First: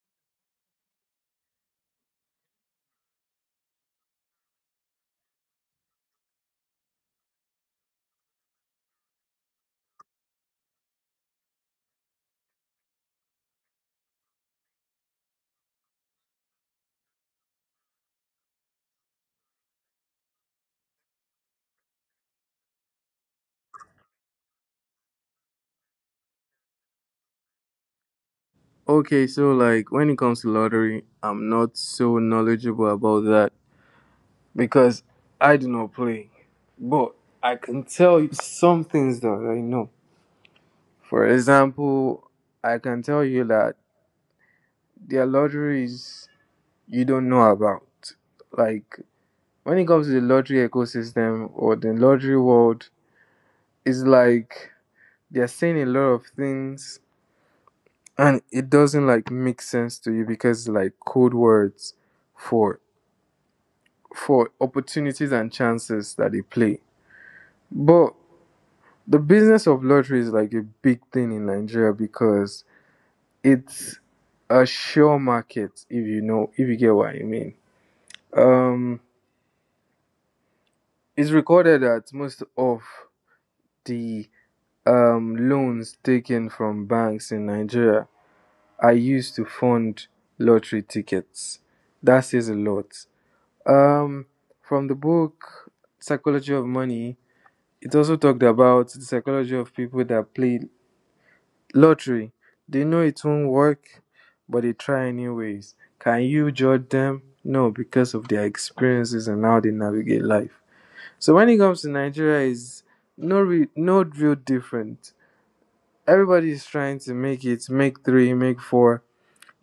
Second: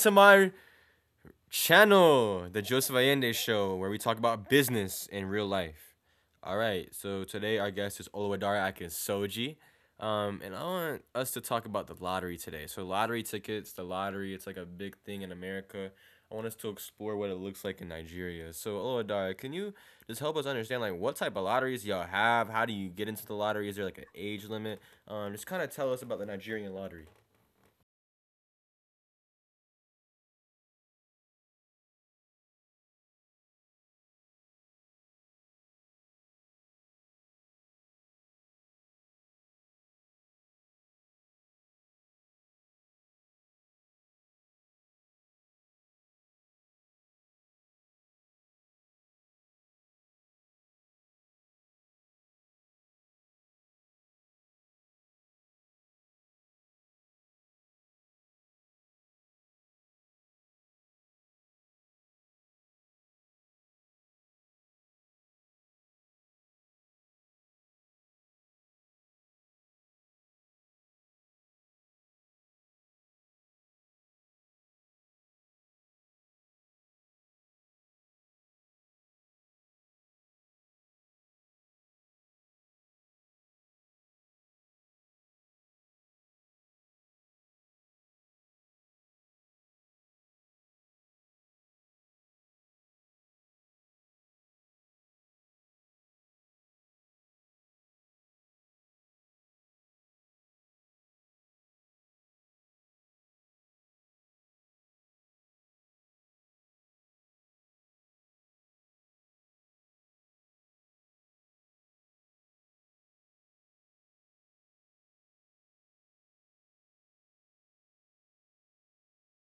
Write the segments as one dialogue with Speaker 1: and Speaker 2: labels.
Speaker 1: to my channel, The Joseph Allende Show, where we talk about business in real life. All right. So today, our guest is Oluwadara Akin Soji. And I want us to talk about the lottery today. So, lottery tickets, the lottery, it's like a big thing in America. I want us to explore what it looks like in Nigeria. So, Oluwadara, can you just help us understand like what type of lotteries y'all have? How do you get into the lottery? Is there like an age limit? Just kind of tell us about the Nigerian lottery.
Speaker 2: Okay, so like when it comes to lottery, I'm not so knowledgeable about that because I do not play. But I can tell you some things that I know. For example, I can tell you that there are lotteries you don't know about. Like when it comes to the lottery ecosystem or the lottery world, it's like they're saying a lot of things and it doesn't like make sense to you because like code words for for opportunities and chances that they play. But the business of lottery is like a big thing in Nigeria because it's a sure market if you know if you get what I mean. Um it's recorded that most of the loans taken from banks in Nigeria are used to fund lottery tickets. That says a lot. Um from the book Psychology of Money, it also talked about the psychology of people that play lottery. They know it won't work, but they try anyways. Can you judge them? No, because of their experiences and how they navigate life. So when it comes to Nigeria, is no real different. Everybody is trying to make it, make three, make four,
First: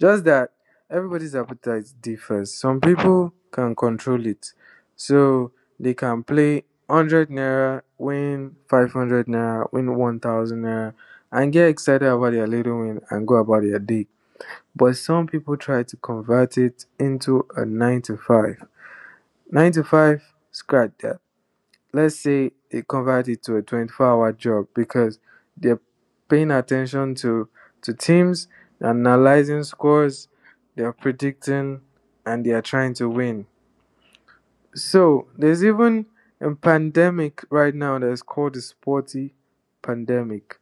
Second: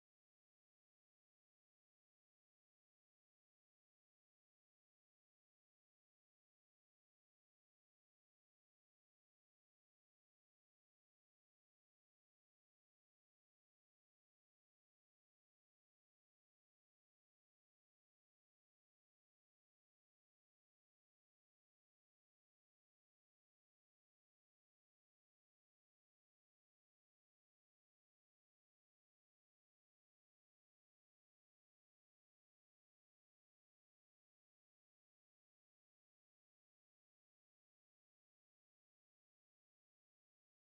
Speaker 2: just that everybody's appetite differs. Some people can control it. So they can play 100 naira, win 500 naira, win 1000 naira, and get excited about their little win and go about their day. But some people try to convert it into a 9 to 5. 9 to 5, scratch that, let's say they convert it to a 24-hour job because they're paying attention to teams, analyzing scores. They're predicting and they are trying to win. So there's even a pandemic right now that's called the sporty pandemic.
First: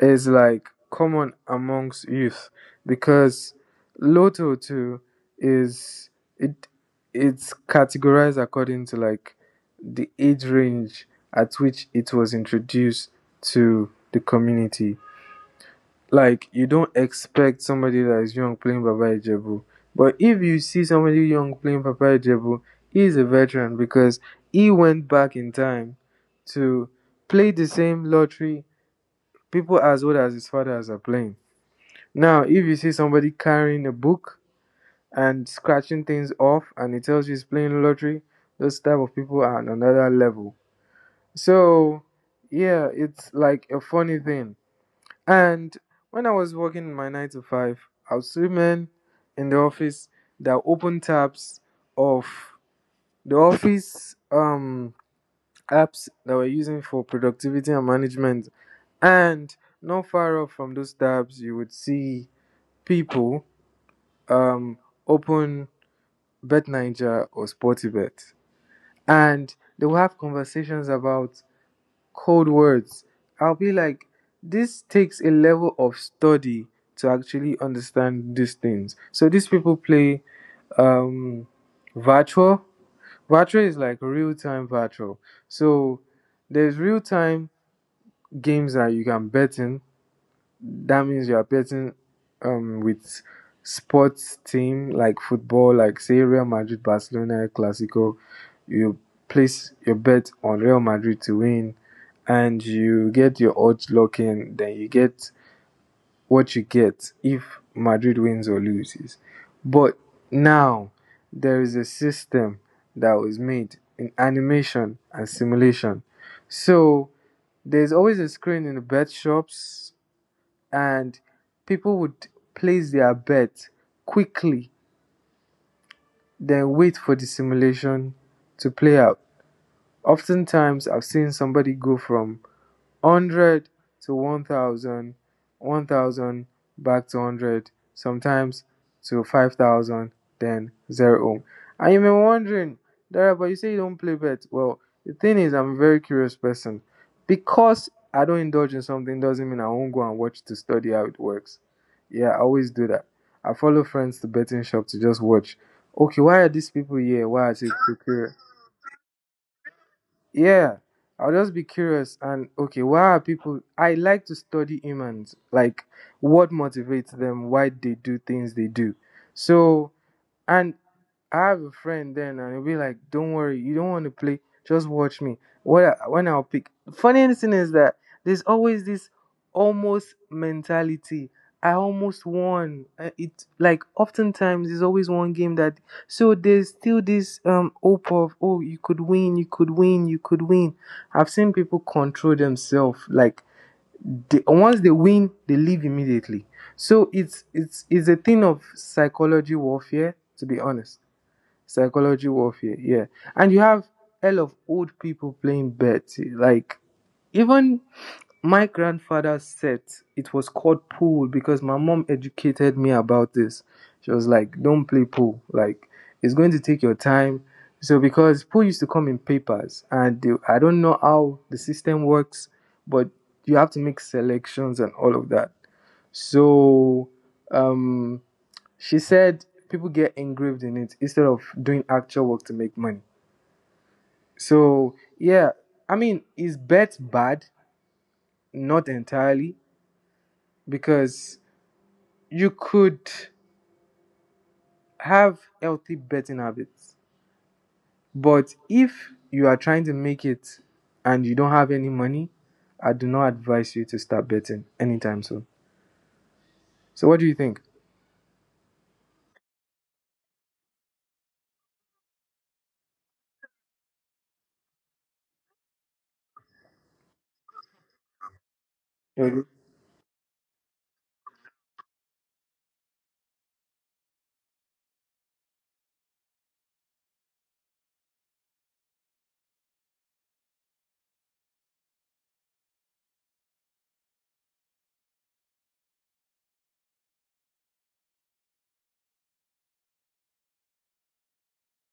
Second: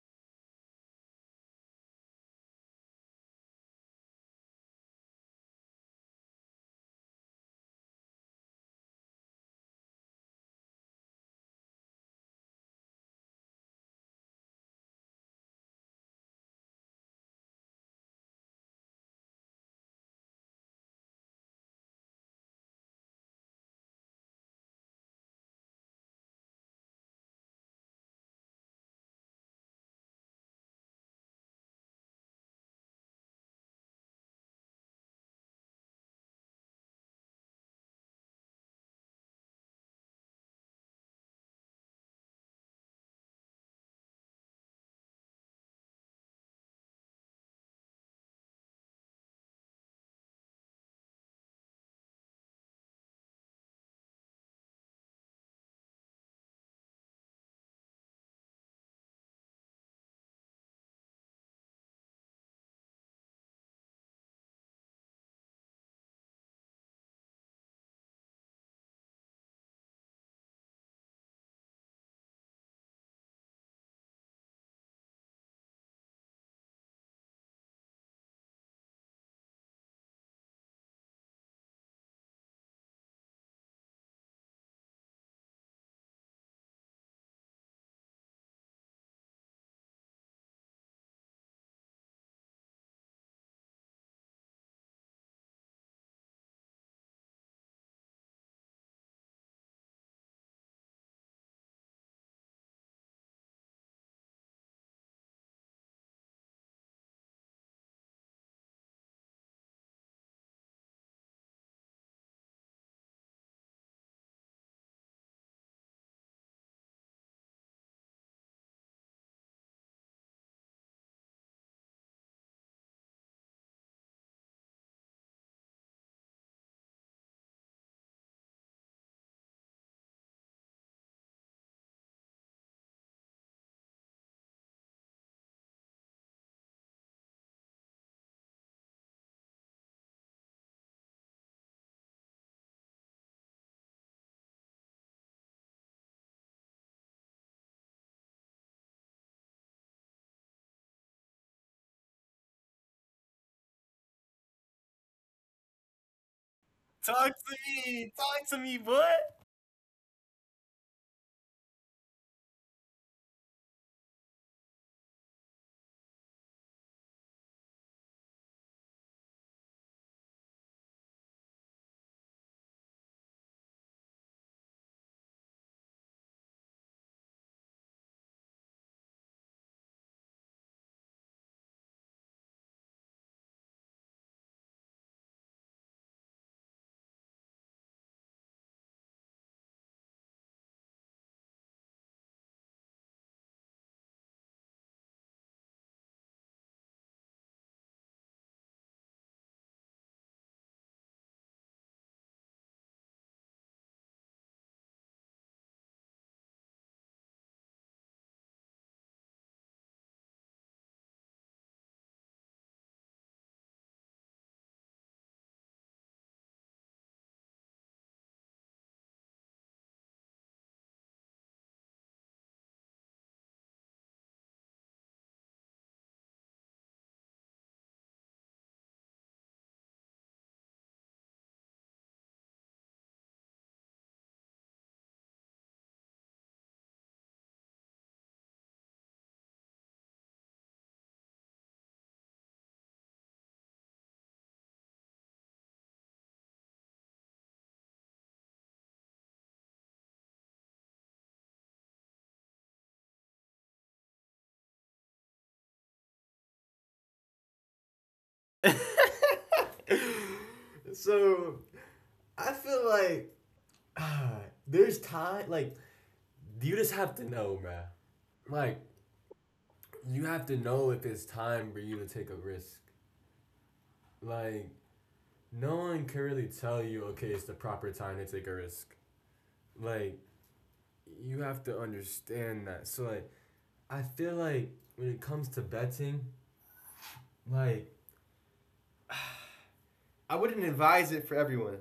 Speaker 2: Is like common amongst youth because Lotto too is it it's categorized according to like the age range at which it was introduced to the community. Like you don't expect somebody that is young playing Baba Ijebu, but if you see somebody young playing Baba Ijebu, he is a veteran because he went back in time to play the same lottery. People as old as his fathers are playing. Now, if you see somebody carrying a book and scratching things off and he tells you he's playing lottery, those type of people are on another level. So, yeah, it's like a funny thing. And when I was working my 9 to 5, I would see men in the office that open tabs of the office apps that we're using for productivity and management. And not far off from those tabs, you would see people, um, open Bet or Sportybet, and they will have conversations about code words. I'll be like, this takes a level of study to actually understand these things. So these people play, um, virtual. Virtual is like real time virtual. So there's real time games that you can bet in. That means you are betting with sports team like football, like say Real Madrid, Barcelona, Clasico. You place your bet on Real Madrid to win, and you get your odds locked in. Then you get what you get if Madrid wins or loses. But now there is a system that was made in animation and simulation. So there's always a screen in the bet shops, and people would place their bet quickly, then wait for the simulation to play out. Oftentimes, I've seen somebody go from 100 to 1000, 1000 back to hundred, sometimes to 5000, then zero. I You may be wondering, Dara, but you say you don't play bet. Well, the thing is, I'm a very curious person. Because I don't indulge in something doesn't mean I won't go and watch to study how it works. Yeah, I always do that. I follow friends to betting shop to just watch. Okay, why are these people here?
Speaker 1: Talk
Speaker 2: Why are they
Speaker 1: to
Speaker 2: so
Speaker 1: me.
Speaker 2: curious?
Speaker 1: Talk to me, boy.
Speaker 2: Yeah, I'll just be curious and okay, why are people I like to study humans, like what motivates them, why they do things they do. So, and I have a friend then, and he'll be like, "Don't worry, you don't want to play. Just watch me. When I'll pick." Funny thing is that there's always this almost mentality. I almost won. It like oftentimes there's always one game that, so there's still this hope of, oh, you could win, you could win, you could win. I've seen people control themselves like they, once they win, they leave immediately. So it's a thing of psychology warfare, to be honest. Psychology warfare, yeah. And you have hell of old people playing betty, like even my grandfather said it was called pool. Because my mom educated me about this, she was like, don't play pool, like it's going to take your time. So because pool used to come in papers, and they, I don't know how the system works, but you have to make selections and all of that. So, um she said people get engraved in it instead of doing actual work to make money. So yeah, I mean, is bet bad? Not entirely, because you could have healthy betting habits. But if you are trying to make it and you don't have any money, I do not advise you to start betting anytime soon. So what do you think?
Speaker 1: So I feel like ah, there's time. Like you just have to know, man. Like you have to know if it's time for you to take a risk. Like no one can really tell you, okay, it's the proper time to take a risk. Like you have to understand that. So like I feel like when it comes to betting, like I wouldn't advise it for everyone,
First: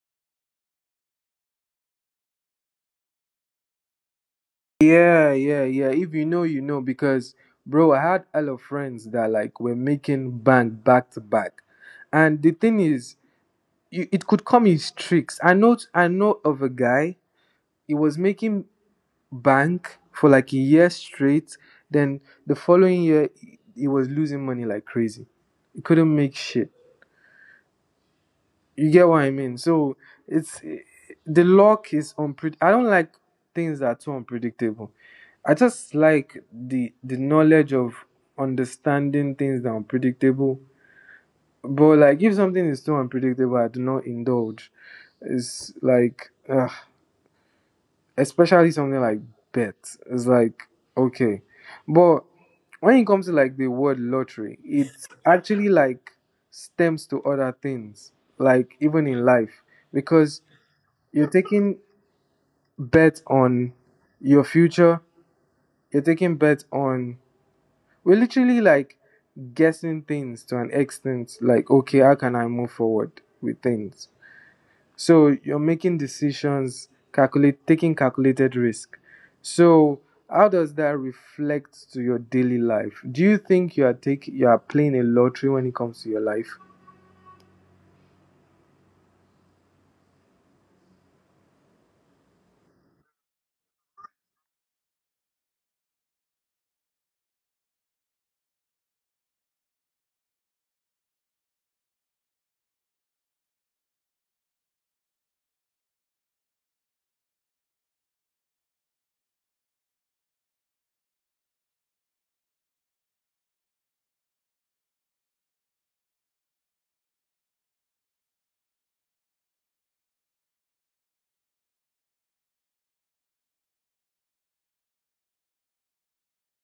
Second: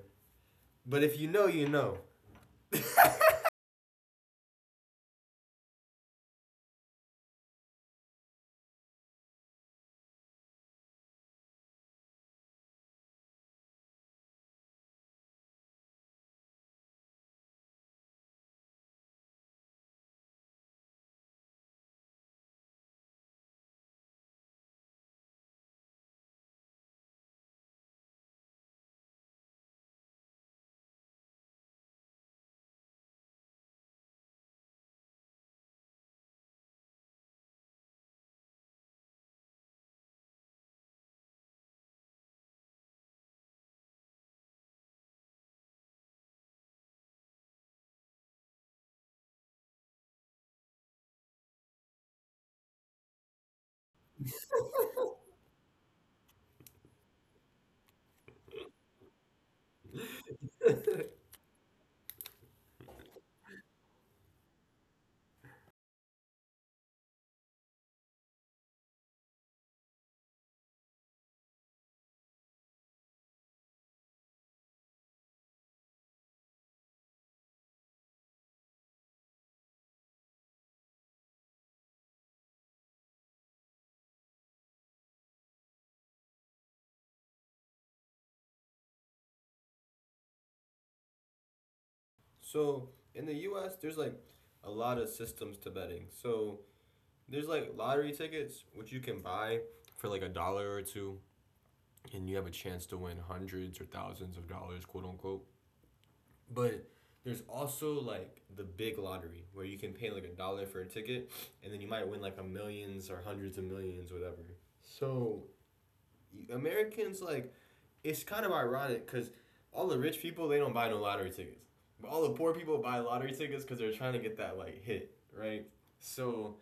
Speaker 1: but if you know, you know.
Speaker 2: Yeah, yeah, yeah. If you know, you know. Because, bro, I had a lot of friends that like were making bank back to back, and the thing is, you, it could come in streaks. I know of a guy. He was making bank for like a year straight. Then the following year, he was losing money like crazy. He couldn't make shit. You get what I mean? So it's the luck is unpred. I don't like things that are too unpredictable. I just like the knowledge of understanding things that are unpredictable. But like if something is too unpredictable, I do not indulge. It's like ugh, especially something like bet. It's like okay, but when it comes to like the word lottery, it actually like stems to other things, like even in life, because you're taking bet on your future. You're taking bet on. We're literally like guessing things to an extent. Like, okay, how can I move forward with things? So you're making decisions, calculate, taking calculated risk. So how does that reflect to your daily life? Do you think you are playing a lottery when it comes to your life?
Speaker 1: So in the U.S., there's like a lot of systems to betting. So there's like lottery tickets which you can buy for like a dollar or two, and you have a chance to win hundreds or thousands of dollars, quote unquote. But there's also like the big lottery where you can pay like a dollar for a ticket, and then you might win like a millions or hundreds of millions, whatever. So Americans like it's kind of ironic because all the rich people they don't buy no lottery tickets, but all the poor people buy lottery tickets because they're trying to get that like hit, right? So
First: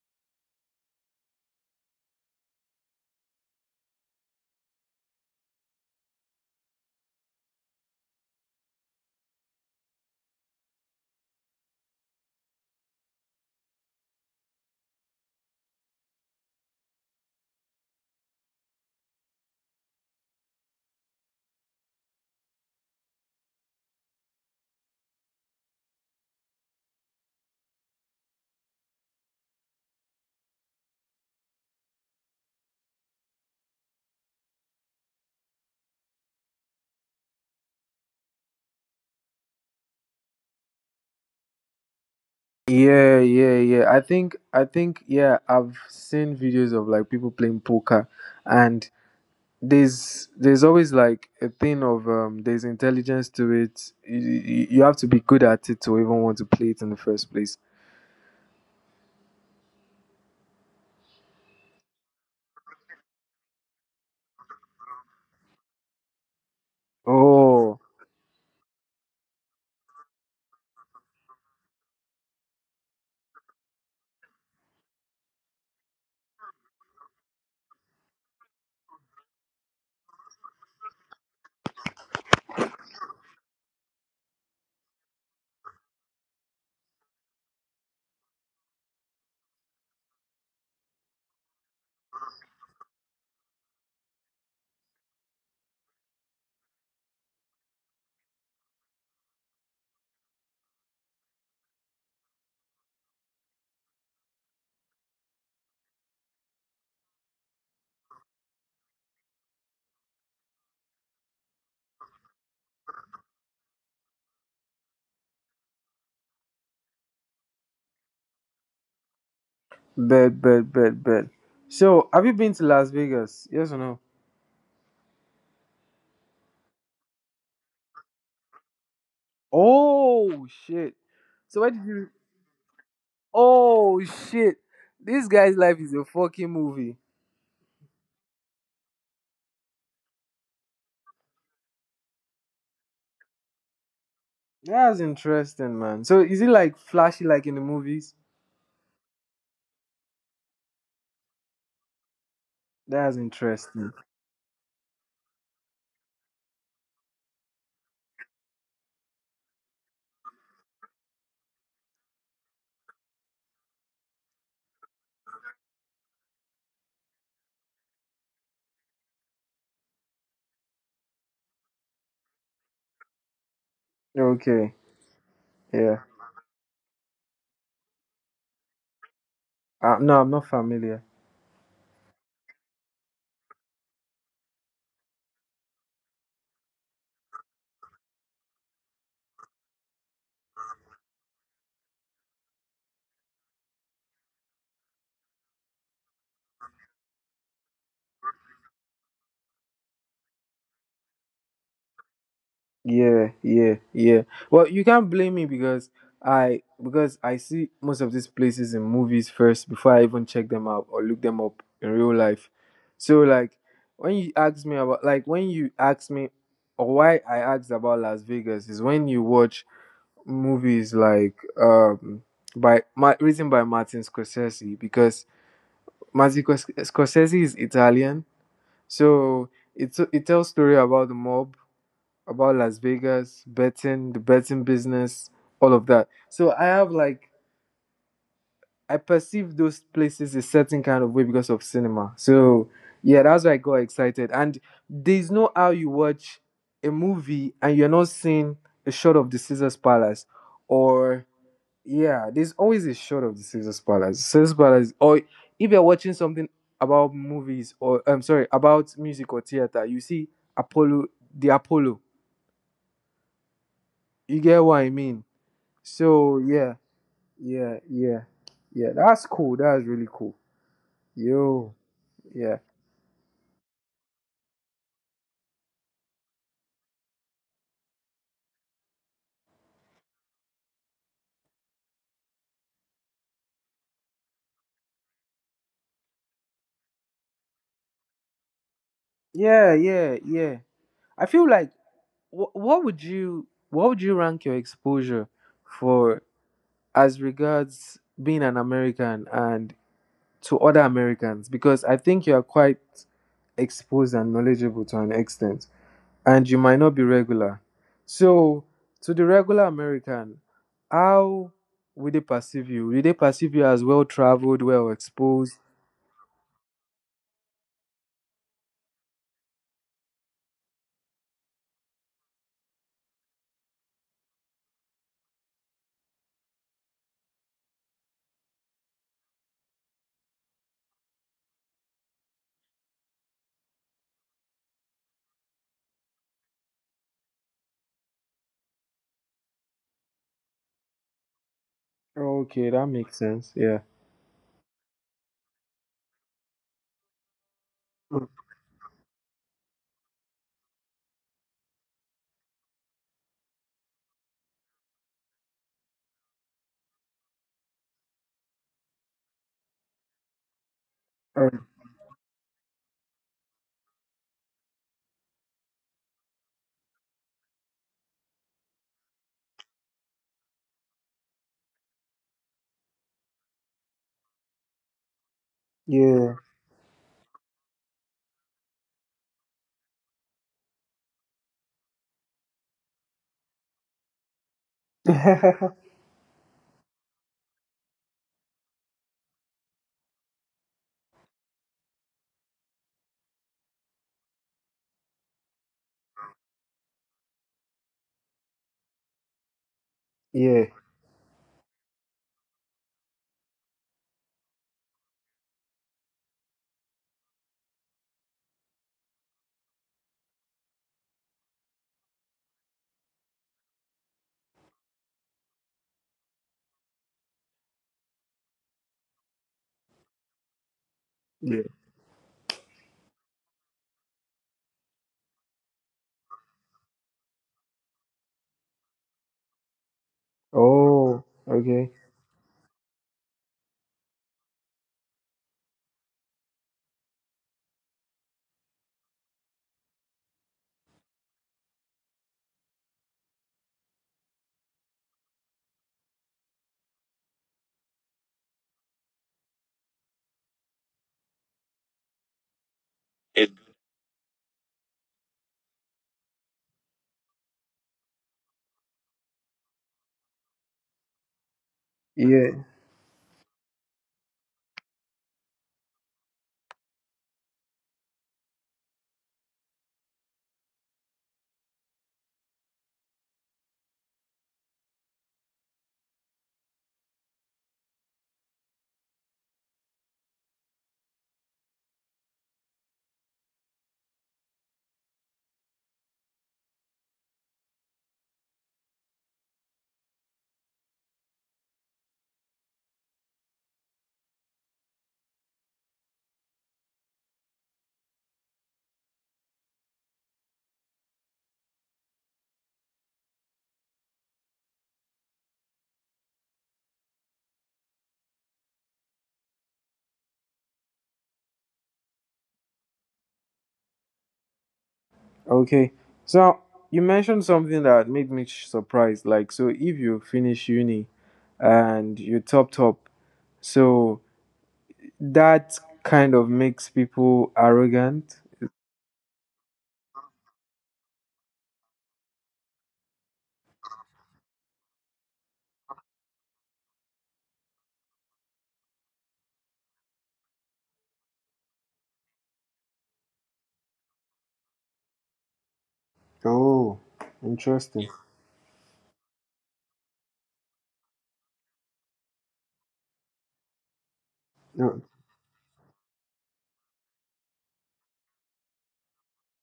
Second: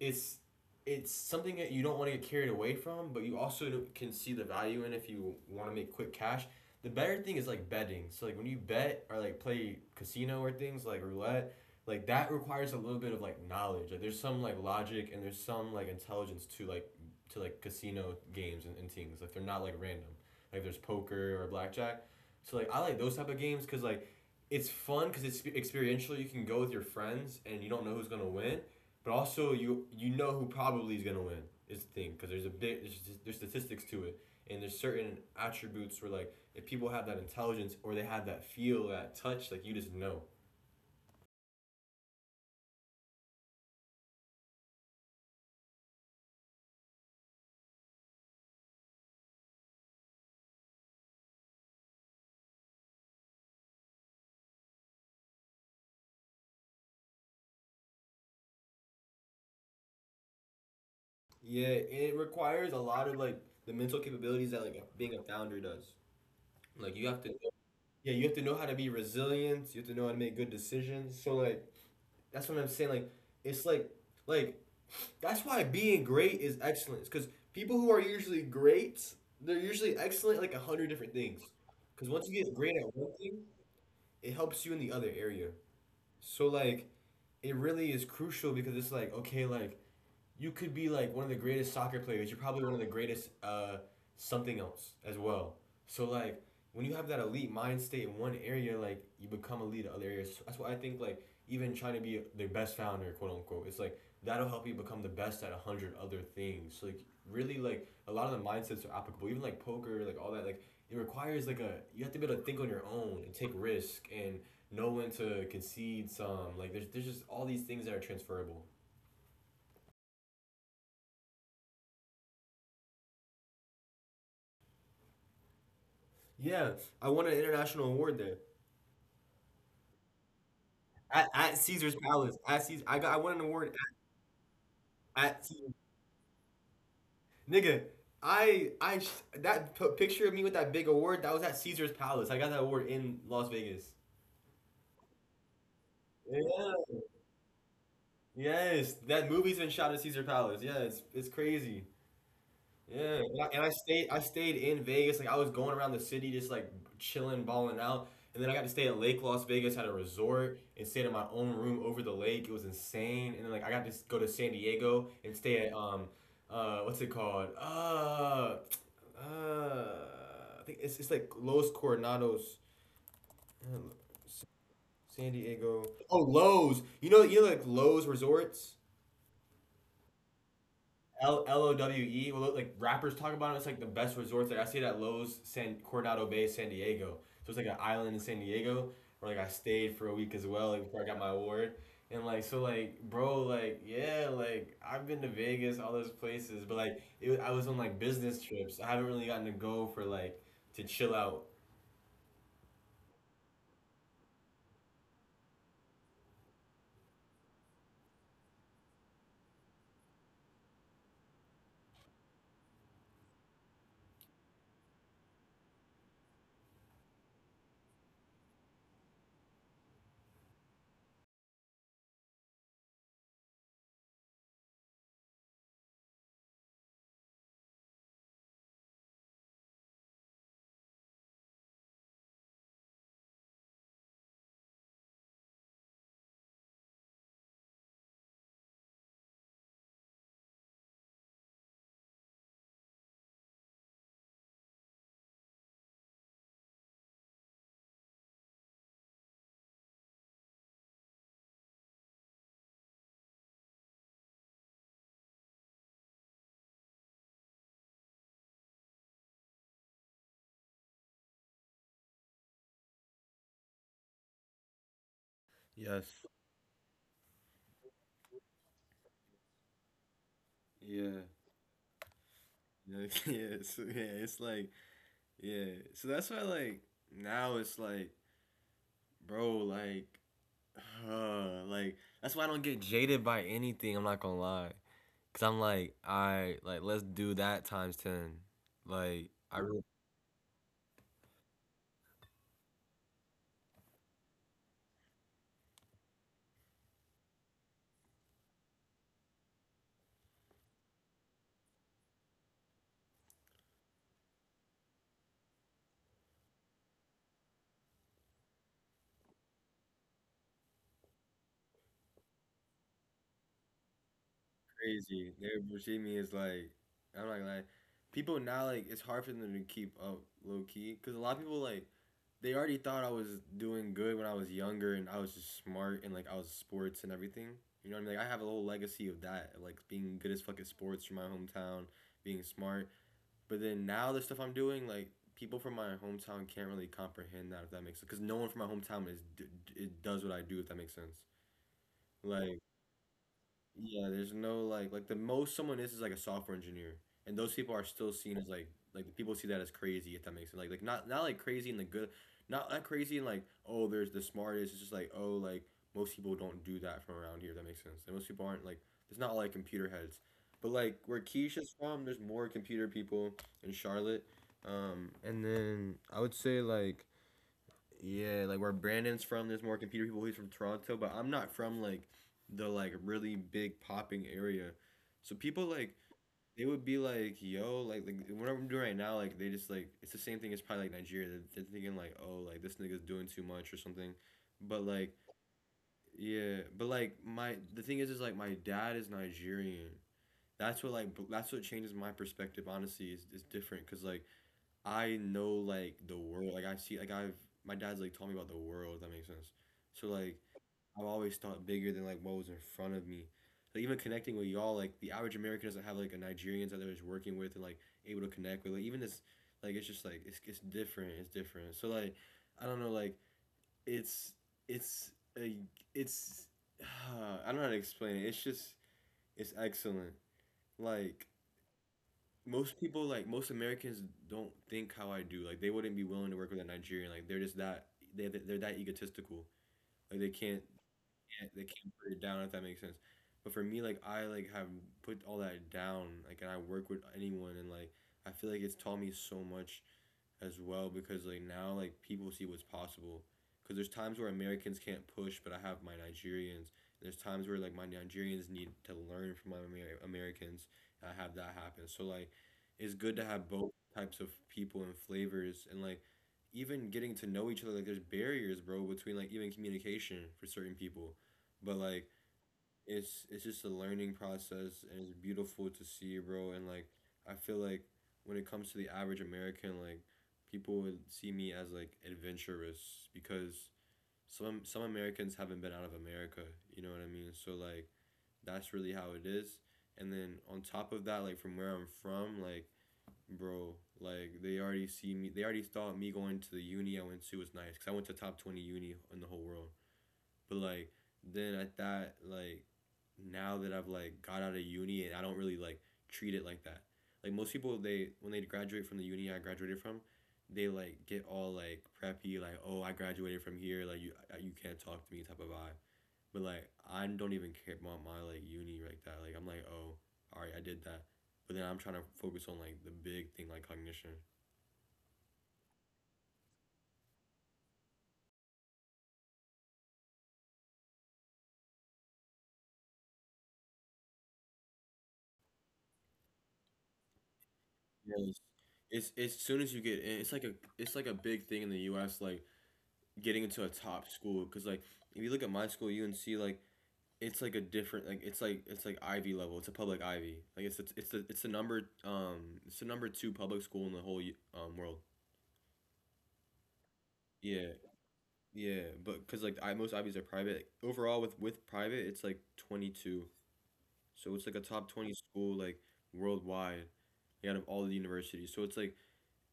Speaker 1: it's it's something that you don't want to get carried away from, but you also can see the value in if you want to make quick cash. The better thing is like betting. So like when you bet or like play casino or things like roulette, like that requires a little bit of like knowledge. Like there's some like logic and there's some like intelligence to like casino games and things. Like they're not like random. Like there's poker or blackjack. So like I like those type of games because like it's fun because it's experiential. You can go with your friends and you don't know who's gonna win, but also, you know who probably is gonna win is the thing because there's a big there's statistics to it, and there's certain attributes where like if people have that intelligence or they have that feel that touch, like you just know.
Speaker 2: Yeah, yeah, yeah. I think yeah, I've seen videos of like people playing poker and there's always like a thing of, there's intelligence to it. You have to be good at it to even want to play it in the first place.
Speaker 1: Yeah, and it requires a lot of like the mental capabilities that like being a founder does. Like you have to,
Speaker 2: Oh,
Speaker 1: yeah, you have to know how to be resilient. You have to know how to make good decisions. So like that's what I'm saying. Like it's like that's why being great is excellence. Because people who are usually great, they're usually excellent at like a hundred different things. Because once you get great at one thing, it helps you in the other area. So like, it really is crucial because it's like okay, like you could be like one of the greatest soccer players. You're probably one of the greatest something else as well. So like when you have that elite mind state in one area, like you become elite in other areas. So that's why I think like even trying to be the best founder, quote unquote, it's like that'll help you become the best at a hundred other things. So, like really like a lot of the mindsets are applicable. Even like poker, like all that, like it requires like a, you have to be able to think on your own and take risk and know when to concede some. Like there's just all these things that are transferable.
Speaker 2: bad, bad, bad, bad. So, have you been to Las Vegas? Yes or no?
Speaker 1: Yeah, I won an international award there
Speaker 2: Oh shit!
Speaker 1: at
Speaker 2: So why did
Speaker 1: Caesar's
Speaker 2: you?
Speaker 1: Palace. At Caesar, I won an award
Speaker 2: Oh shit! This
Speaker 1: at
Speaker 2: guy's
Speaker 1: Caesar.
Speaker 2: life is a fucking movie.
Speaker 1: Nigga, I I sh- that picture of me with that big award that was at Caesar's Palace. I got that award in Las Vegas.
Speaker 2: That's interesting, man. So is it like
Speaker 1: Yeah.
Speaker 2: flashy like in the movies?
Speaker 1: Yes, that movie's been shot at Caesar Palace. Yeah, it's crazy.
Speaker 2: That's
Speaker 1: Yeah, and I, and I
Speaker 2: interesting.
Speaker 1: stayed I stayed in Vegas. Like I was going around the city just like chilling, balling out. And then I got to stay at Lake Las Vegas, had a resort and stayed in my own room over the lake. It was insane. And then like I got to go to San Diego and stay at what's it called? Uh I think it's like Los Coronados, uh,
Speaker 2: Okay,
Speaker 1: San
Speaker 2: yeah.
Speaker 1: Diego. Oh, Lowe's. You know like Lowe's resorts?
Speaker 2: No, I'm not familiar.
Speaker 1: Lowe. Well, like rappers talk about it. It's like the best resorts. Like I stayed at Lowe's, San Coronado Bay, San Diego. So it's like an island in San Diego where like I stayed for a week as well, like before I got my award. And like so, like bro, like yeah, like I've been to Vegas, all those places, but like I was on like business trips. I haven't really gotten to go for like to chill out.
Speaker 2: Yeah, yeah, yeah. Well, you can't blame me because I, because I see most of these places in movies first before I even check them out or look them up in real life. So like when you ask me about, like when you ask me or why I asked about Las Vegas is when you watch movies like, written by Martin Scorsese. Because Scorsese is Italian, so it tells story about the mob, about Las Vegas, betting, the betting business, all of that. So I have like I perceive those places a certain kind of way because of cinema. So yeah, that's why I got excited. And there's no how you watch a movie and you're not seeing a shot of the Caesar's Palace, or yeah, there's always a shot of the Caesar's Palace. Caesar's Palace, or if you're watching something about movies, or I'm sorry, about music or theater, you see Apollo, the Apollo. You get what I mean?
Speaker 1: Yes.
Speaker 2: So yeah, yeah, yeah, yeah. That's cool. That's really cool.
Speaker 1: Yeah.
Speaker 2: Yo, yeah,
Speaker 1: Yeah. Yeah. So yeah, it's like yeah. So that's why like now it's like, bro, like that's why I don't get jaded by anything. I'm not gonna lie, cause I'm like, I like let's do that times ten. Like
Speaker 2: yeah,
Speaker 1: I really
Speaker 2: yeah, yeah. I feel like, what would you rank your exposure for as regards being an American and to other Americans? Because I think you are quite exposed and knowledgeable to an extent. And you might not be regular. So, to the regular American, how will they perceive you? Will they perceive you as well traveled, well
Speaker 1: crazy.
Speaker 2: exposed?
Speaker 1: They perceive me as like, I'm not gonna lie. People now like it's hard for them to keep up low key, cause a lot of people like they already thought I was doing good when I was younger and I was just smart and like I was sports and everything. You know what I mean? Like I have a whole legacy of that, like being good as fucking sports from my hometown, being smart. But then now the stuff I'm doing, like people from my hometown can't really comprehend that if that makes sense. Because no one from my hometown is it does what I do if that makes sense.
Speaker 2: Okay,
Speaker 1: Like
Speaker 2: that makes sense. Yeah.
Speaker 1: yeah, there's no like like the most someone is like a software engineer, and those people are
Speaker 2: Mm,
Speaker 1: still seen as like the people see that as crazy if that makes sense. Like not like crazy in the good, not crazy in like oh there's the smartest. It's just like oh like most people don't do that from around here. If that makes sense. Like, most people aren't like there's not like computer heads, but like where
Speaker 2: alright.
Speaker 1: Keisha's from, there's more computer people in Charlotte, and then I would say like yeah, like where Brandon's from, there's more computer people. He's from Toronto, but I'm not from like the like really big popping area. So people like
Speaker 2: Yeah.
Speaker 1: they would be like, "Yo, like whatever I'm doing right now." Like they just like it's the same thing as probably like Nigeria. They're thinking like, "Oh, like this nigga's doing too much or something," but like yeah, but like my the thing is like my dad is Nigerian. That's what like that's what changes my perspective. Honestly, is different because like I know like the world. Like I see like I've my dad's like taught me about the world, if that makes sense. So like
Speaker 2: Yeah.
Speaker 1: I've always thought bigger than like what was in front of me. Like even connecting with y'all, like the average American doesn't have like a Nigerians that they're just working with and like able to connect with. Like even this like it's just like it's different. It's different. So like I don't know, like it's it's a it's I don't know how to explain it. It's just it's excellent. Like
Speaker 2: Yeah.
Speaker 1: most people like most Americans don't think how I do. Like they wouldn't be willing to work with a Nigerian. Like they're just that they're that egotistical. Like they
Speaker 2: Oh,
Speaker 1: can't they
Speaker 2: okay.
Speaker 1: can't put it down if that makes sense. But for me, like I like have put all that down. Like and I work with anyone and like I feel like it's taught me so much as well because like now like people see what's possible because there's times where Americans can't push but I have my Nigerians, there's times where like my Nigerians need to learn from my Americans and I have that happen so like it's good to have both types of people and flavors and like even getting to know each other like there's barriers bro between like even communication for certain people but like
Speaker 2: Yeah.
Speaker 1: it's just a learning process and it's beautiful to see, bro. And like I feel like when it comes to the average American, like people would see me as like adventurous because some Americans haven't been out of America, you know what I mean? So like that's really how it is. And then on top of that, like from where I'm from, like bro, like they already see me. They already thought me going to the uni I went to was nice because I went to top 20 uni in the whole world. But like then I thought like now that I've like got out of uni and I don't really like treat it like that. Like most people, they when they graduate from the uni I graduated from, they like get all like preppy, like, oh, I graduated from here, like you you can't talk to me type of vibe. But like I don't even care about my like uni like that. Like I'm like, oh, all right, I did that. But then I'm trying to focus on like the big thing like cognition.
Speaker 2: Okay. So, you mentioned something that made me surprised. Like, so if you finish uni and you top top, so that kind of makes people arrogant.
Speaker 1: Yes. It's as soon as you get in, it's like a big thing in the U.S. Like getting into a top school, because like if you look at my school UNC, like it's like a different, like it's like, it's like Ivy level, it's a public Ivy, like it's the number it's the number two public school in the whole world.
Speaker 2: Oh,
Speaker 1: Yeah,
Speaker 2: interesting.
Speaker 1: yeah, but because like I most Ivies are private overall, with private it's like 22, so it's like a top
Speaker 2: No,
Speaker 1: 20 school like worldwide, like, out of all the universities, so it's like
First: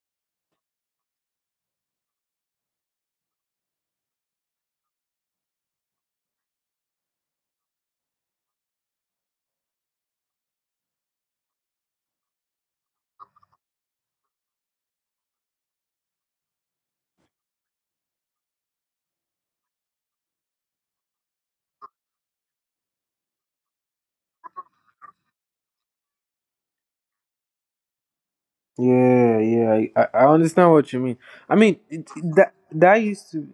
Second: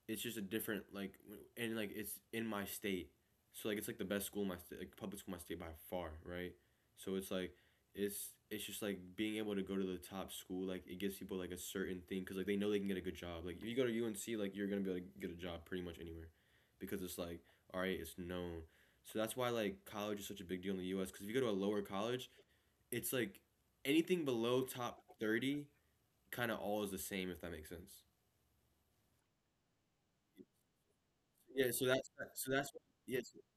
Speaker 1: it's just a different, like, and like it's in my state, so like it's like the best school in my state, like public school in my state by far, right? So it's like it's just like being able to go to the top school, like it gives people like a certain thing because like they know they can get a good job. Like if you go to UNC, like you're gonna be able to get a job pretty much anywhere because it's like, all right, it's known. So that's why like college is such a big deal in the US, because if you go to a lower college, it's like anything below top 30 kind of all is the same, if that makes sense.
Speaker 2: yeah, yeah. I understand what you mean. I
Speaker 1: Yeah,
Speaker 2: mean
Speaker 1: so that's
Speaker 2: it, that that
Speaker 1: yes,
Speaker 2: used to.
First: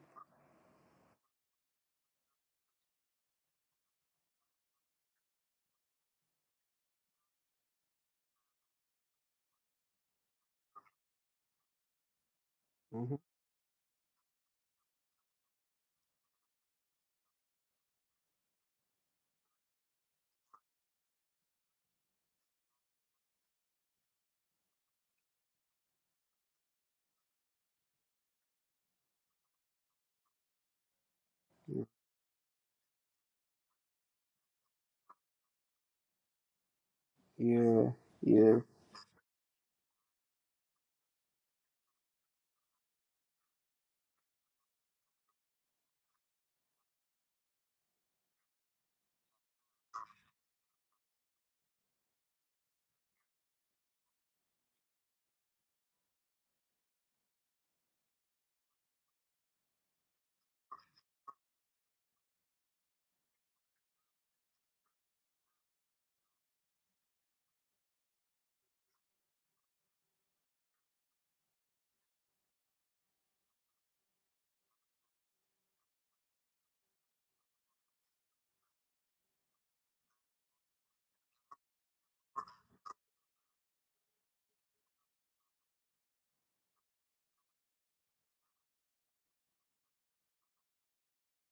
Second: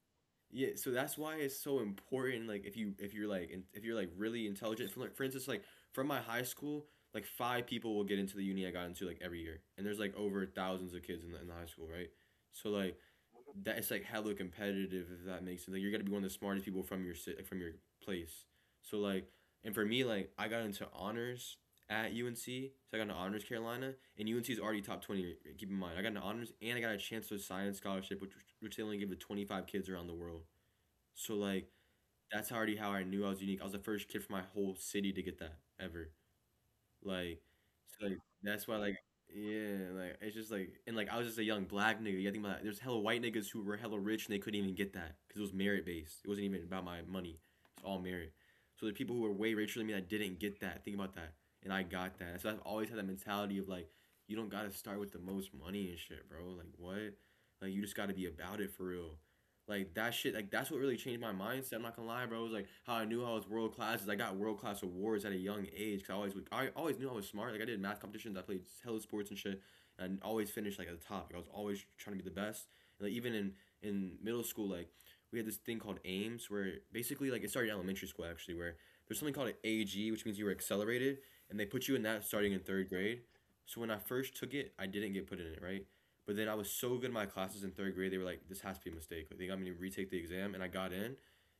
Speaker 1: yeah, so that's why it's so important. Like, if you if you're like really intelligent, from like, for instance, like from my high school, like five people will get into the uni I got into like every year, and there's like over thousands of kids in the high school, right? So like
Speaker 2: Mhm.
Speaker 1: that it's like hella competitive, if that makes sense. Like you're gonna be one of the smartest people from your city, from your place. So like, and for me, like I got into honors at UNC. So I got an honors Carolina, and UNC is already top 20. Keep in mind, I got an honors and I got a Chancellor Science scholarship, which they only give to 25 kids around the world. So like that's already how I knew I was unique. I was the first kid from my whole city to get that ever. Like,
Speaker 2: Yeah,
Speaker 1: so like,
Speaker 2: yeah.
Speaker 1: that's why like, yeah, like it's just like, and like I was just a young black nigga. You think about that. There's hella white niggas who were hella rich and they couldn't even get that because it was merit based. It wasn't even about my money. It's all merit. So the people who were way richer than me that didn't get that. Think about that. And I got that. So I've always had that mentality of like, you don't gotta start with the most money and shit, bro. Like what? Like you just gotta be about it for real. Like that shit, like that's what really changed my mindset. I'm not gonna lie, bro. It was like how I knew I was world class is I got world class awards at a young age. Cause I always knew I was smart. Like I did math competitions, I played hella sports and shit, and I always finished like at the top. Like, I was always trying to be the best. And like even in middle school, like we had this thing called AIMS, where basically like it started in elementary school actually, where there's something called an AG, which means you were accelerated, and they put you in that starting in third grade. So when I first took it, I didn't get put in it, right? But then I was so good in my classes in third grade, they were like, this has to be a mistake. Like, they got me to retake the exam, and I got in.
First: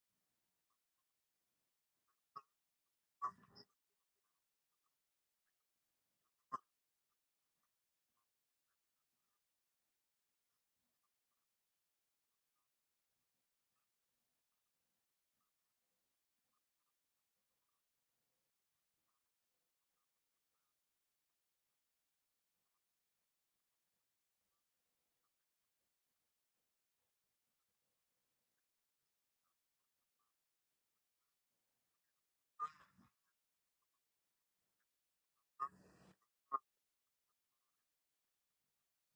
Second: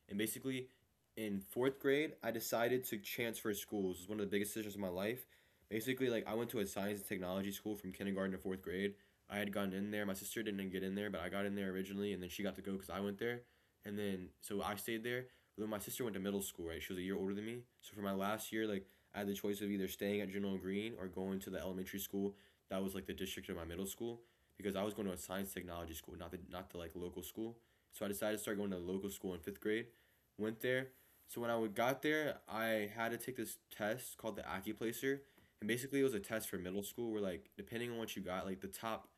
Speaker 1: And basically, in fourth grade, I decided to transfer schools. It was one of the biggest decisions of my life. Basically, like, I went to a science and technology school from kindergarten to fourth grade. I had gotten in there. My sister didn't get in there, but I got in there originally, and then she got to go because I went there. And then, so I stayed there. But then my sister went to middle school, right? She was a year older than me. So for my last year, like, I had the choice of either staying at General Green or going to the elementary school that was like the district of my middle school, because I was going to a science technology school, not the like local school. So I decided to start going to the local school in fifth grade. Went there. So when I got there, I had to take this test called the Accuplacer, and basically it was a test for middle school where like depending on what you got, like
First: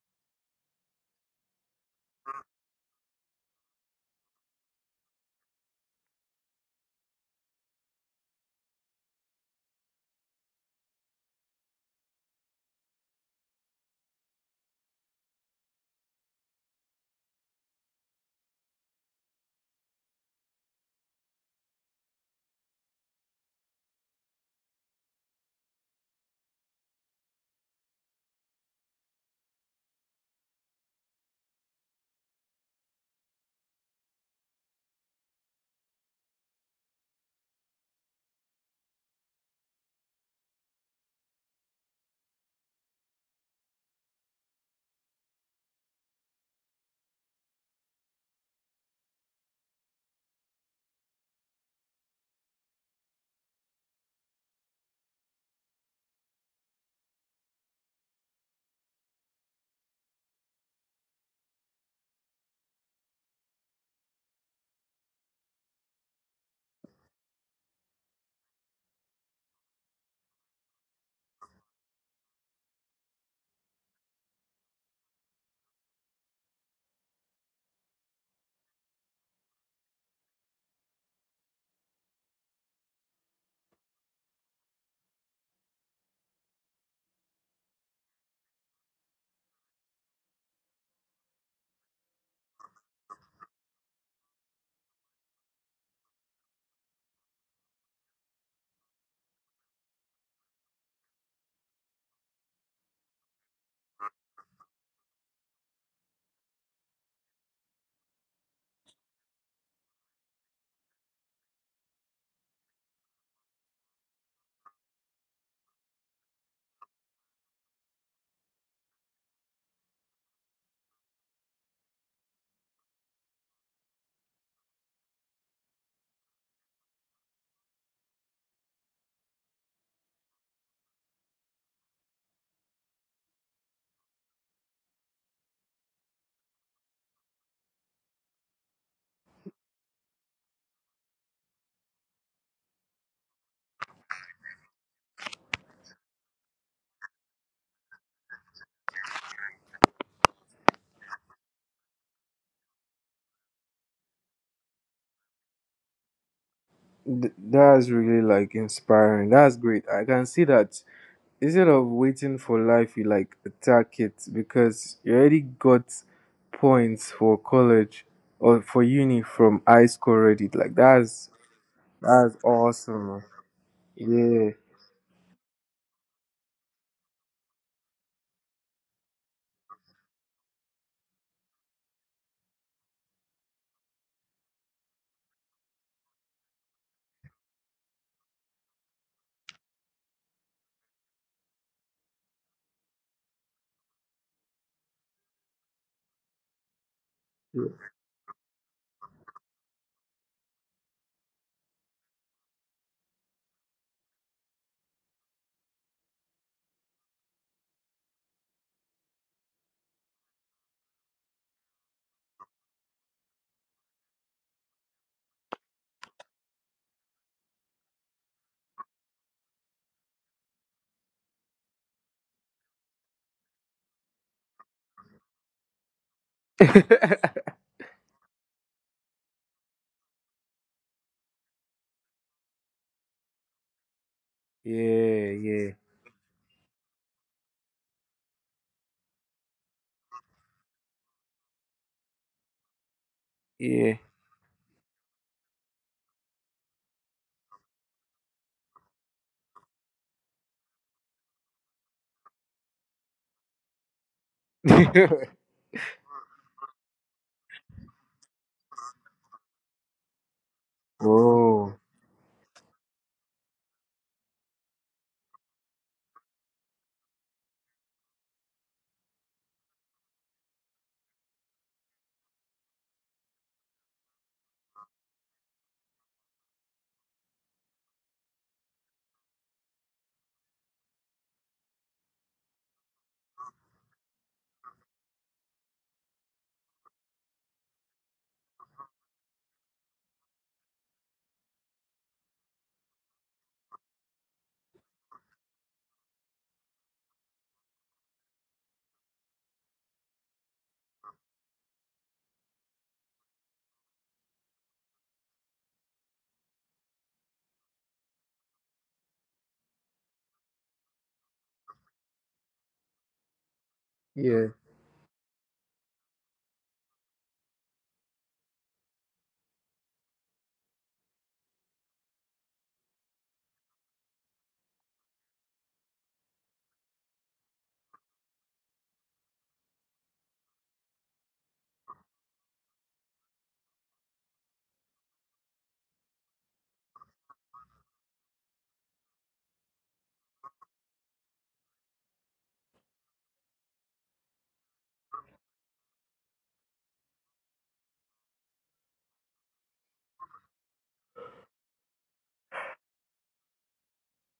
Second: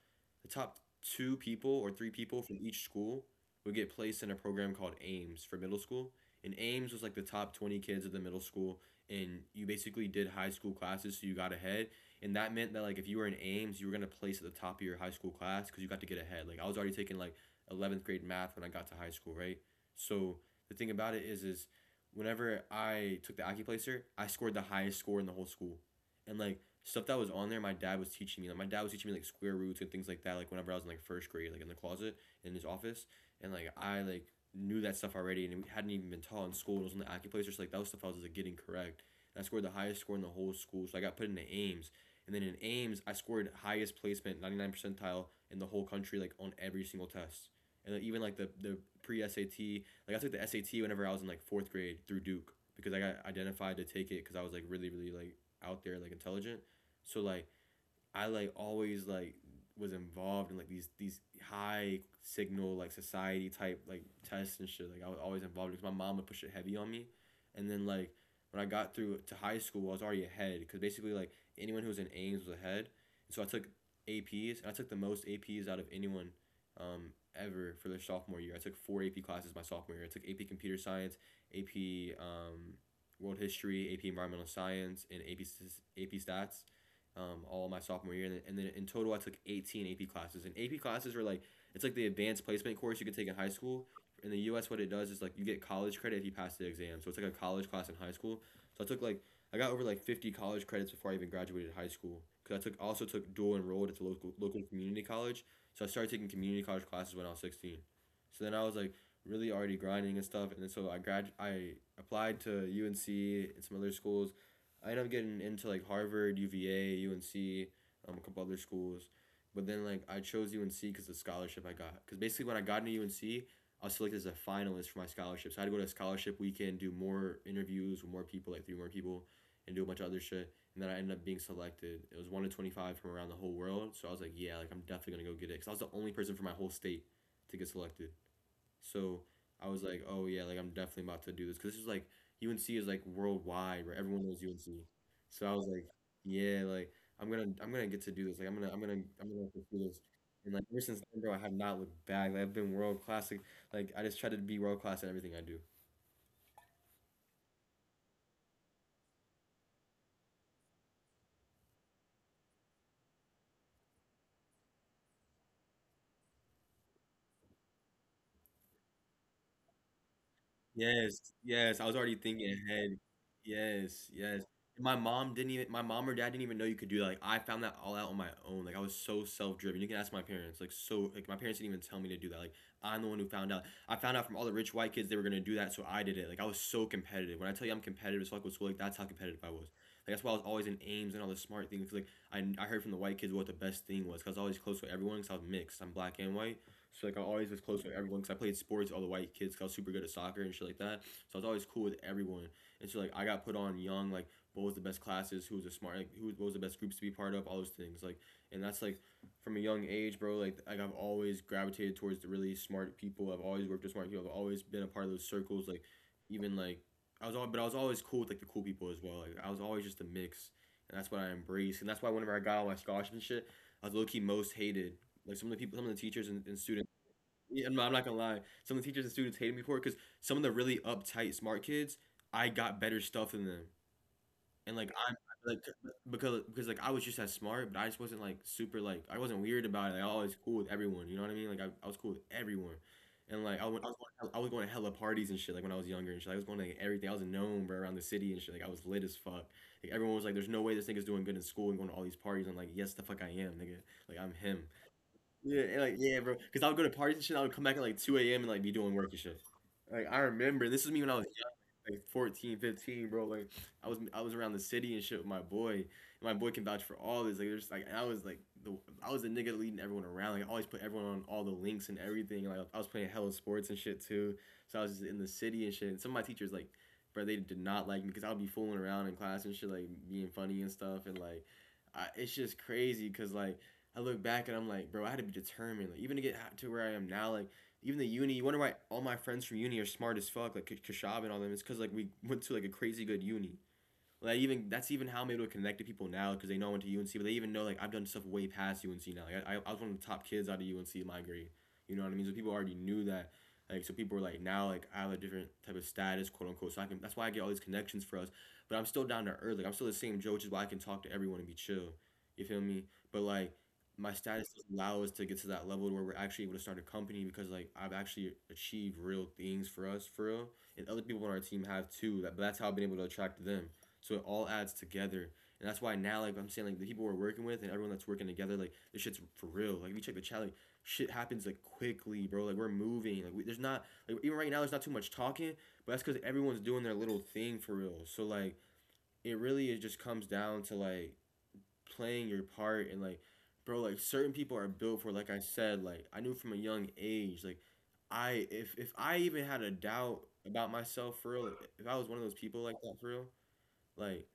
Speaker 1: the top two people or three people from each school would get placed in a program called Aims for middle school. And Aims was like the top 20 kids of the middle school, and you basically did high school classes, so you got ahead, and that meant that like if you were in Ames, you were gonna place at the top of your high school class because you got to get ahead. Like I was already taking like 11th grade math when I got to high school, right? So the thing about it is whenever I took the Accuplacer, I scored the highest score in the whole school, and like stuff that was on there, my dad was teaching me. Like my dad was teaching me like square roots and things like that. Like whenever I was in like first grade, like in the closet in his office, and like I like knew that stuff already, and it hadn't even been taught in school. It was on the Accuplacer, so like that was stuff I was like getting correct. And I scored the highest score in the whole school, so I got put into Ames. And then in Ames, IMS, I scored highest placement, 99 percentile in the whole country, like on every single test. And like, even like the pre SAT, like I took the SAT whenever I was in like fourth grade through Duke, because I got identified to take it because I was like really, really like out there, like intelligent. So like I like always like was involved in like these high signal like society type like tests and shit. Like I was always involved because my mom would push it heavy on me, and then like when I got through to high school, I was already ahead because basically like anyone who was in Ames was ahead, and so I took APs and I took the most APs out of anyone. Ever for their sophomore year. I took four AP classes my sophomore year. I took AP Computer Science, AP World History, AP Environmental Science, and AP Stats all my sophomore year, and then, in total I took 18 AP classes. And AP classes are like, it's like the advanced placement course you can take in high school. In the U.S., what it does is like you get college credit if you pass the exam, so it's like a college class in high school. So I took like I got over like 50 college credits before I even graduated high school. Cause I took also took dual enrolled at the local community college, so I started taking community college classes when I was 16. So then I was like really already grinding and stuff, and then so I applied to UNC and some other schools. I ended up getting into like Harvard, UVA, UNC, a couple other schools, but then like I chose UNC because the scholarship I got. Because basically when I got into UNC, I was selected as a finalist for my scholarship. So I had to go to a scholarship weekend, do more interviews with more people, like three more people, and do a bunch of other shit. And then I ended up being selected. It was 1 to 25 from around the whole world. So I was like, yeah, like I'm definitely gonna go get it. Cause I was the only person from my whole state to get selected. So I was like, oh yeah, like I'm definitely about to do this because this is like UNC is like worldwide, where everyone knows UNC. So I was like, yeah, like I'm gonna get to do this. Like I'm gonna pursue this. And like ever since then, bro, I have not looked back. Like, I've been world class. Like I just try to be world class at everything I do.
Speaker 2: That's really like inspiring. That's great. I can see that instead of waiting for life you like attack it because you already got points for college or for uni from high school already, like
Speaker 1: Yes,
Speaker 2: that's
Speaker 1: yes. I was already
Speaker 2: that's
Speaker 1: thinking ahead.
Speaker 2: awesome
Speaker 1: Yes, yes.
Speaker 2: man.
Speaker 1: And my mom or dad didn't even know you could do that. Like, I found that all out on my own. Like, I was so self-driven. You can ask my parents. Like, so, like, my parents didn't even tell me to do that. Like, I'm the one who found out. I found out from all the rich white kids they were gonna do that, so I did it. Like, I was so competitive. When I tell you I'm competitive, it's like with school, like, that's how competitive I was. Like, that's why I was always in Ames and all the smart things. Like, I heard from the white kids what the best thing was, because I was always close with everyone, because I was mixed. I'm black and white. So like I always was close
Speaker 2: Yeah.
Speaker 1: with everyone because I played sports with all the white kids, 'cause I was super good at soccer and shit like that. So I was always cool with everyone. And so like I got put on young like what was the best classes, who was the smart, like, who what was the best groups to be part of, all those things. Like and that's like from a young age, bro. Like I've always gravitated towards the really smart people. I've always worked with smart people. I've always been a part of those circles. Like even like I was always cool with like the cool people as well. Like I was always just a mix, and that's what I embraced, and that's why whenever I got all my scholarships and shit, I was low key most hated like some of the people, some of the teachers and students. Yeah, I'm not gonna lie. Some of the teachers and students hated me for it because some of the really uptight smart kids, I got better stuff than them, and like I'm
Speaker 2: Yeah,
Speaker 1: like
Speaker 2: yeah,
Speaker 1: because like I was just as smart, but I just wasn't like super like I wasn't weird about it. Like, I was always cool with everyone. You know what I mean? Like I was cool with everyone, and I was going to hella parties and shit. Like when I was younger and shit, like, I was going to like, everything. I was known bro around the city and shit. Like I was lit as fuck. Like everyone was like, "There's no way this nigga's doing good in school and going to all these parties." I'm like, "Yes, the fuck I am, nigga. Like I'm him."
Speaker 2: yeah.
Speaker 1: Yeah, and, like, yeah, bro. Because I would go to parties and shit. I would come back at like 2 a.m. and like be doing work and shit. Like I remember, this was me when I was
Speaker 2: Oh
Speaker 1: young, like 14, 15, bro. Like I was around the city and shit with my boy. And my boy can vouch for all this. Like there's like and I was like the I was the nigga leading everyone around. Like I always put everyone on all the links and everything. Like I was playing hella sports and shit too. So I was just in the city and shit. And some of my teachers like, bro, they did not like me because I would be fooling around in class and shit, like being funny and stuff and like. It's just crazy because like I look back and I'm like, bro, I had to be determined. Like, even to get to where I am now, like, even the uni, you wonder why all my friends from uni are smart as fuck, like Kashab and all them. It's because, like, we went to, like, a crazy good uni. Like even that's even how I'm able to connect to people now because they know I went to UNC, but they even know like I've done stuff way past UNC now. Like, I was one of the top kids out of UNC in my grade. You know what I mean? So people already knew that. Like so people are like now like I have a different type of status, quote unquote. So I can That's why I get all these connections for us. But I'm still down to earth. Like I'm still the same Joe, which is why I can talk to everyone and be chill. You feel me? But like my
Speaker 2: yeah.
Speaker 1: status doesn't allow us to get to that level where we're actually able to start a company because like I've actually achieved real things for us for real. And other people on our team have too. That's how I've been able to attract them. So it all adds together. And that's why now, like I'm saying, like the people we're working with and everyone that's working together, like this shit's for real. Like if you check the chat, like shit happens like quickly, bro. Like we're moving. There's not like even right now there's not too much talking, but that's because everyone's doing their little thing for real. So like it really it just comes down to like playing your part and like, bro, like certain people are built for. Like I said, like I knew from a young age, like I if I even had a doubt about myself for real, if I was one of those people like that for real, like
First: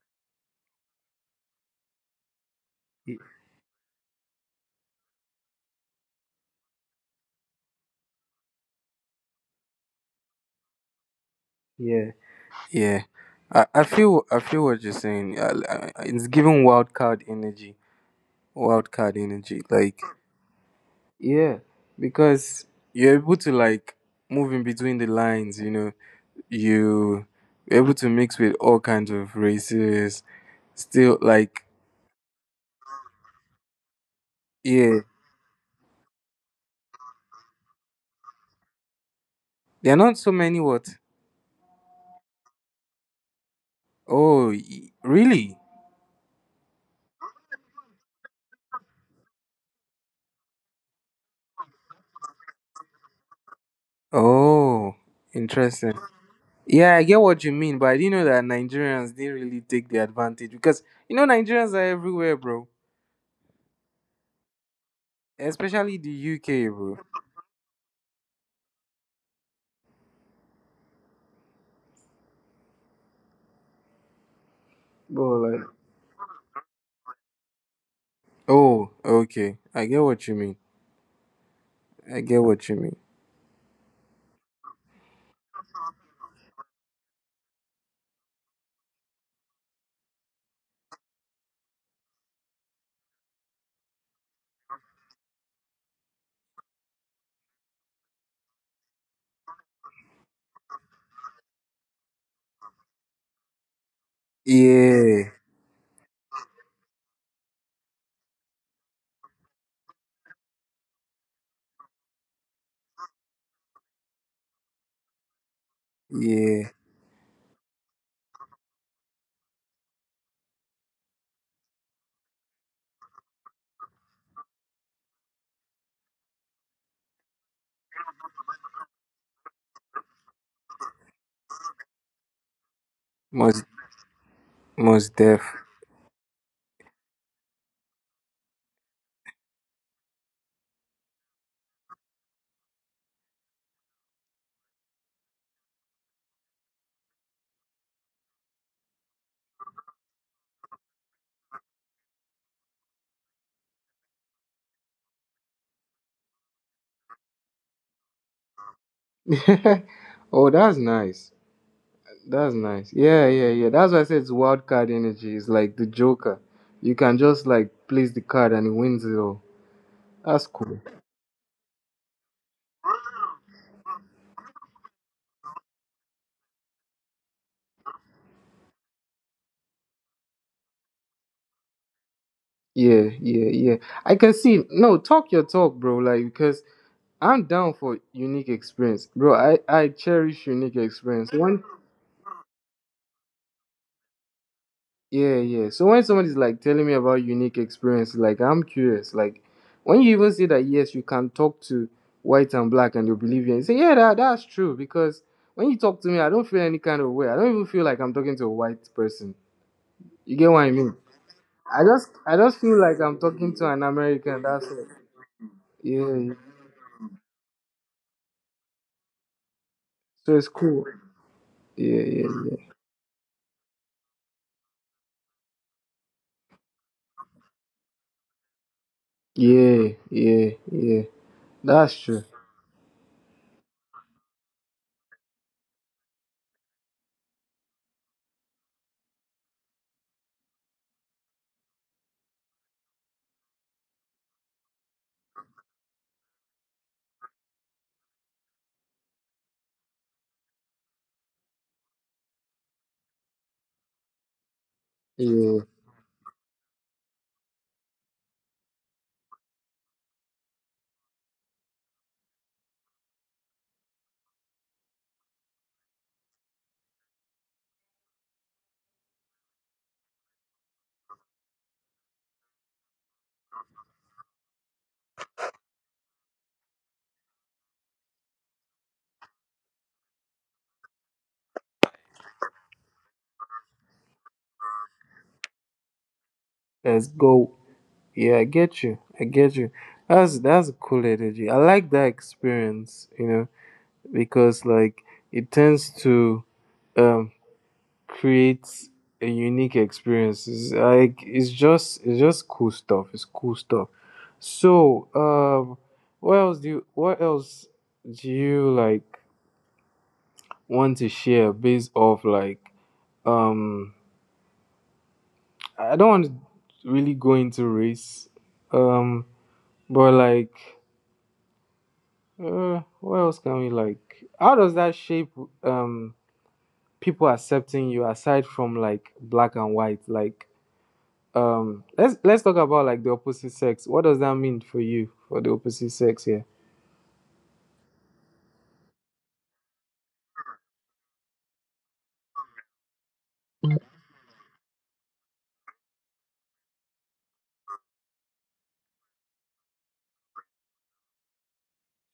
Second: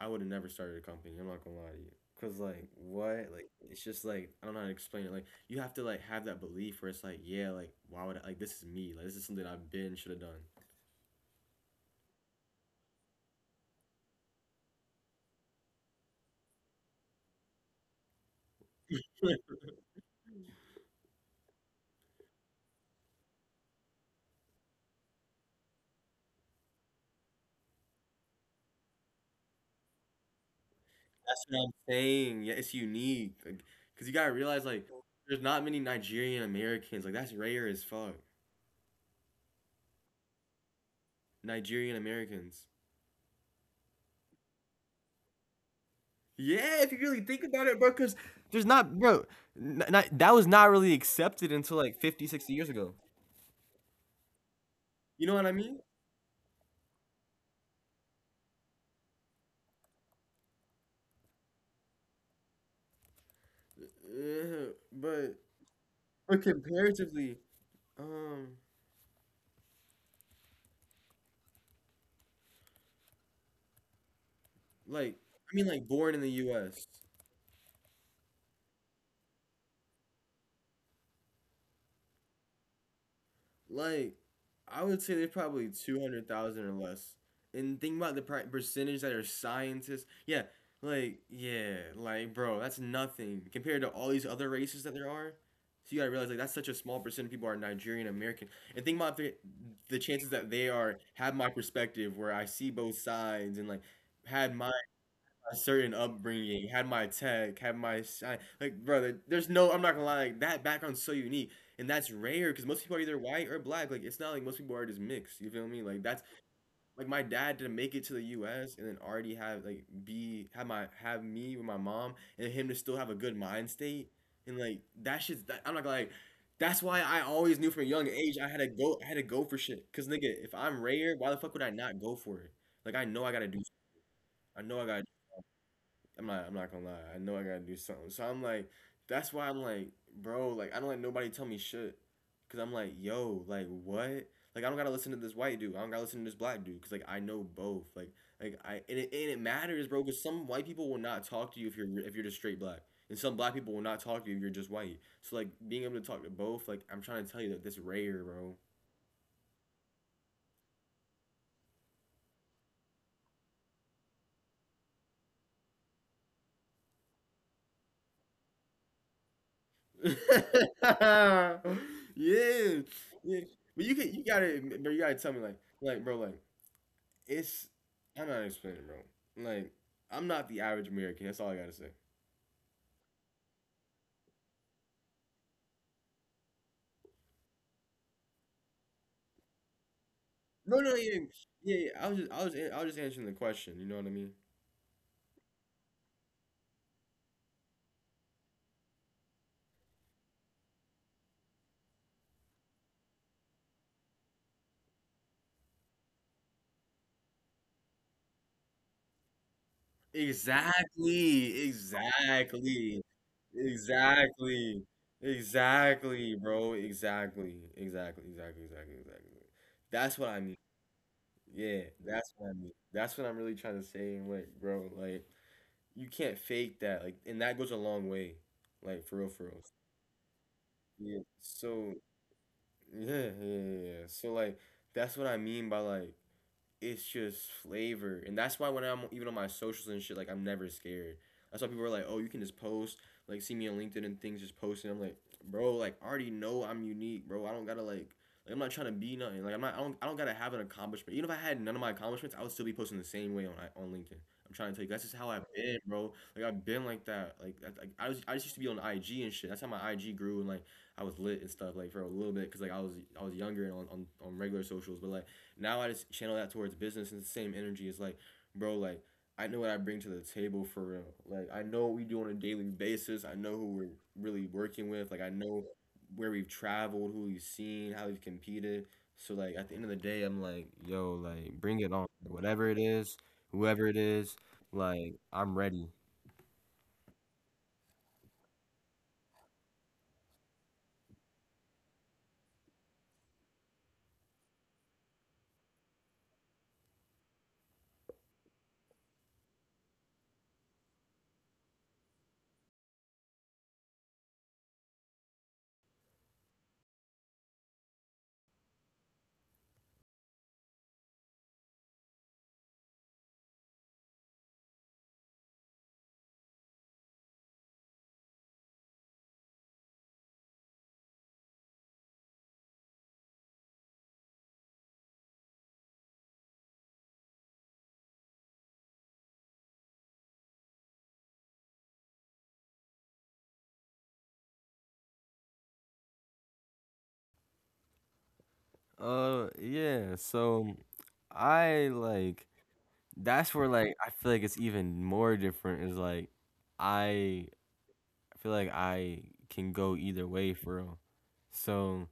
Speaker 1: I would have never started a company. I'm not gonna lie to you. Cause like
Speaker 2: y-
Speaker 1: what? Like it's just like I don't know how to explain it. Like you have to like have that belief where it's like, yeah, like why would I like this is me. Like this is something I've been should have done.
Speaker 2: yeah yeah, I feel what you're saying. It's giving wild card energy, wild card
Speaker 1: Like,
Speaker 2: energy, like yeah, because you're able to like move in between the lines, you know. You you're able to mix with all kinds of races. Still,
Speaker 1: that's what
Speaker 2: like,
Speaker 1: I'm saying. Yeah, it's unique. Like, cause you gotta realize like
Speaker 2: yeah,
Speaker 1: there's not many Nigerian Americans. Like that's rare as fuck.
Speaker 2: there are not so many. What?
Speaker 1: Nigerian Americans.
Speaker 2: Oh, really?
Speaker 1: Yeah, if you really think about it, bro, because there's not, bro, n- n- that was not really accepted until like 50, 60 years ago.
Speaker 2: Oh,
Speaker 1: You know what I mean?
Speaker 2: interesting. Yeah, I get what you mean, but I didn't know that Nigerians didn't really take the advantage, because you know Nigerians are everywhere, bro.
Speaker 1: Uh, but
Speaker 2: Especially the
Speaker 1: But
Speaker 2: UK, bro.
Speaker 1: comparatively, um, like
Speaker 2: Bro,
Speaker 1: I
Speaker 2: like.
Speaker 1: mean, like born in the U.S.,
Speaker 2: Oh, okay. I get what you mean. I get what you mean.
Speaker 1: like I would say there's probably 200,000 or less. And think about the percentage that are scientists. Yeah, like bro, that's nothing compared to all these other races that there are. So you gotta realize like that's such a small percent of people are Nigerian American. And think about the chances that they are have my perspective where I see both sides and like had my
Speaker 2: Yeah.
Speaker 1: a certain upbringing, had my tech, had my shine. Like, brother, there's no, I'm not gonna lie, like, that background's so unique. And that's rare because most people are either white or black. Like, it's not like most people are just mixed. You feel me? Like, that's
Speaker 2: Yeah,
Speaker 1: like my dad didn't make it to the US and then already have, like, have me with my mom and him to still have a good mind state. And, like, that, I'm not gonna lie. That's why I always knew from a young age I had to go for shit. Cause, nigga, if I'm rare, why the fuck would I not go for it? Like,
Speaker 2: most
Speaker 1: I know I gotta
Speaker 2: most deaf.
Speaker 1: I'm not gonna lie. I know I gotta do something. So I'm like, that's why I'm like, bro. Like I don't let nobody tell me shit, cause I'm like, yo, like what? Like I don't gotta listen to this white dude. I don't gotta listen to this black dude, cause like I know both. Like and it matters, bro. Cause some white people will not talk to you if you're just straight black, and some black people will not talk to you if you're just white. So, like, being able to talk to both, like, I'm trying to tell you that this rare, bro.
Speaker 2: Oh, that's nice. That's nice. Yeah, yeah, yeah. That's why I said it's wild card energy. It's like the Joker. You can just like place the card and it wins it all. That's cool.
Speaker 1: Yeah, yeah. But you can you gotta but you gotta tell me, like bro like it's I'm not explaining, bro. Like, I'm not the average American. That's all I gotta say.
Speaker 2: Yeah, yeah, yeah. I can see. No, talk your talk, bro. Like because I'm down for unique experience, bro. I cherish unique
Speaker 1: No, no, yeah,
Speaker 2: experience. One.
Speaker 1: yeah, yeah, I was just answering the question. You know what I mean?
Speaker 2: Yeah, yeah. So when somebody's like telling me about unique experiences, like I'm curious. Like when you even say that yes, you can talk to white and black and they'll believe you and say, yeah, that's true, because when you talk to me, I don't feel any kind of way. I don't even feel like I'm talking to a white person. You get what I mean?
Speaker 1: Exactly,
Speaker 2: I just feel like
Speaker 1: exactly,
Speaker 2: I'm talking to an American, that's
Speaker 1: exactly,
Speaker 2: it. Yeah, yeah.
Speaker 1: exactly, bro. Exactly, exactly, exactly, exactly, exactly. That's what
Speaker 2: So
Speaker 1: I
Speaker 2: it's
Speaker 1: mean.
Speaker 2: cool.
Speaker 1: Yeah,
Speaker 2: Yeah, yeah,
Speaker 1: that's what I
Speaker 2: yeah.
Speaker 1: mean. That's what I'm really trying to say. And, like, bro, like, you can't fake that. Like, and that goes a long way. Like, for real, for real.
Speaker 2: Yeah, yeah, yeah.
Speaker 1: Yeah.
Speaker 2: That's true.
Speaker 1: Yeah, yeah, yeah, yeah. So, like, that's what I mean by, like, it's just flavor, and that's why when I'm even on my socials and shit, like, I'm never scared. That's why people are like, oh, you can just post, like, see me on LinkedIn and things, just posting. I'm like, bro, like, I already know I'm unique, bro. I don't gotta like. Like, I'm not trying to be nothing. Like I'm not. I don't. I don't gotta have an accomplishment. Even if I had none of my accomplishments, I would still be posting the same way on LinkedIn. I'm trying to tell you, that's just how I've
Speaker 2: Yeah.
Speaker 1: been, bro. Like, I've been like that. Like, I was. I just used to be on IG and shit. That's how my IG grew, and, like, I was lit and stuff. Like, for a little bit, cause like I was younger and on, on regular socials. But, like, now I just channel that towards business, and the same energy is like, bro, like, I know what I bring to the table for real. Like, I know what we do on a daily basis. I know who we're really working with. Like, I know where we've traveled, who we've seen, how we've competed. So, like, at the end of the day, I'm like, yo, like, bring it on. Whatever it is, whoever it is, like, I'm ready.
Speaker 2: Let's go. Yeah, I get you. I get you. That's a cool energy. I like that experience, you know, because like it tends to um create a unique experience. It's like it's just cool stuff. It's cool stuff. So, what else do you, what else do you like want to share based off like um I don't want to really go into race. Um but like what else can we like? How does that shape um people accepting you aside from like black and white? Like let's talk about like the opposite sex. What does that mean for you for the opposite sex here?
Speaker 1: Yeah. So, I like that's where, like, I feel like it's even more different. Is like I I feel like I can go either way for real. So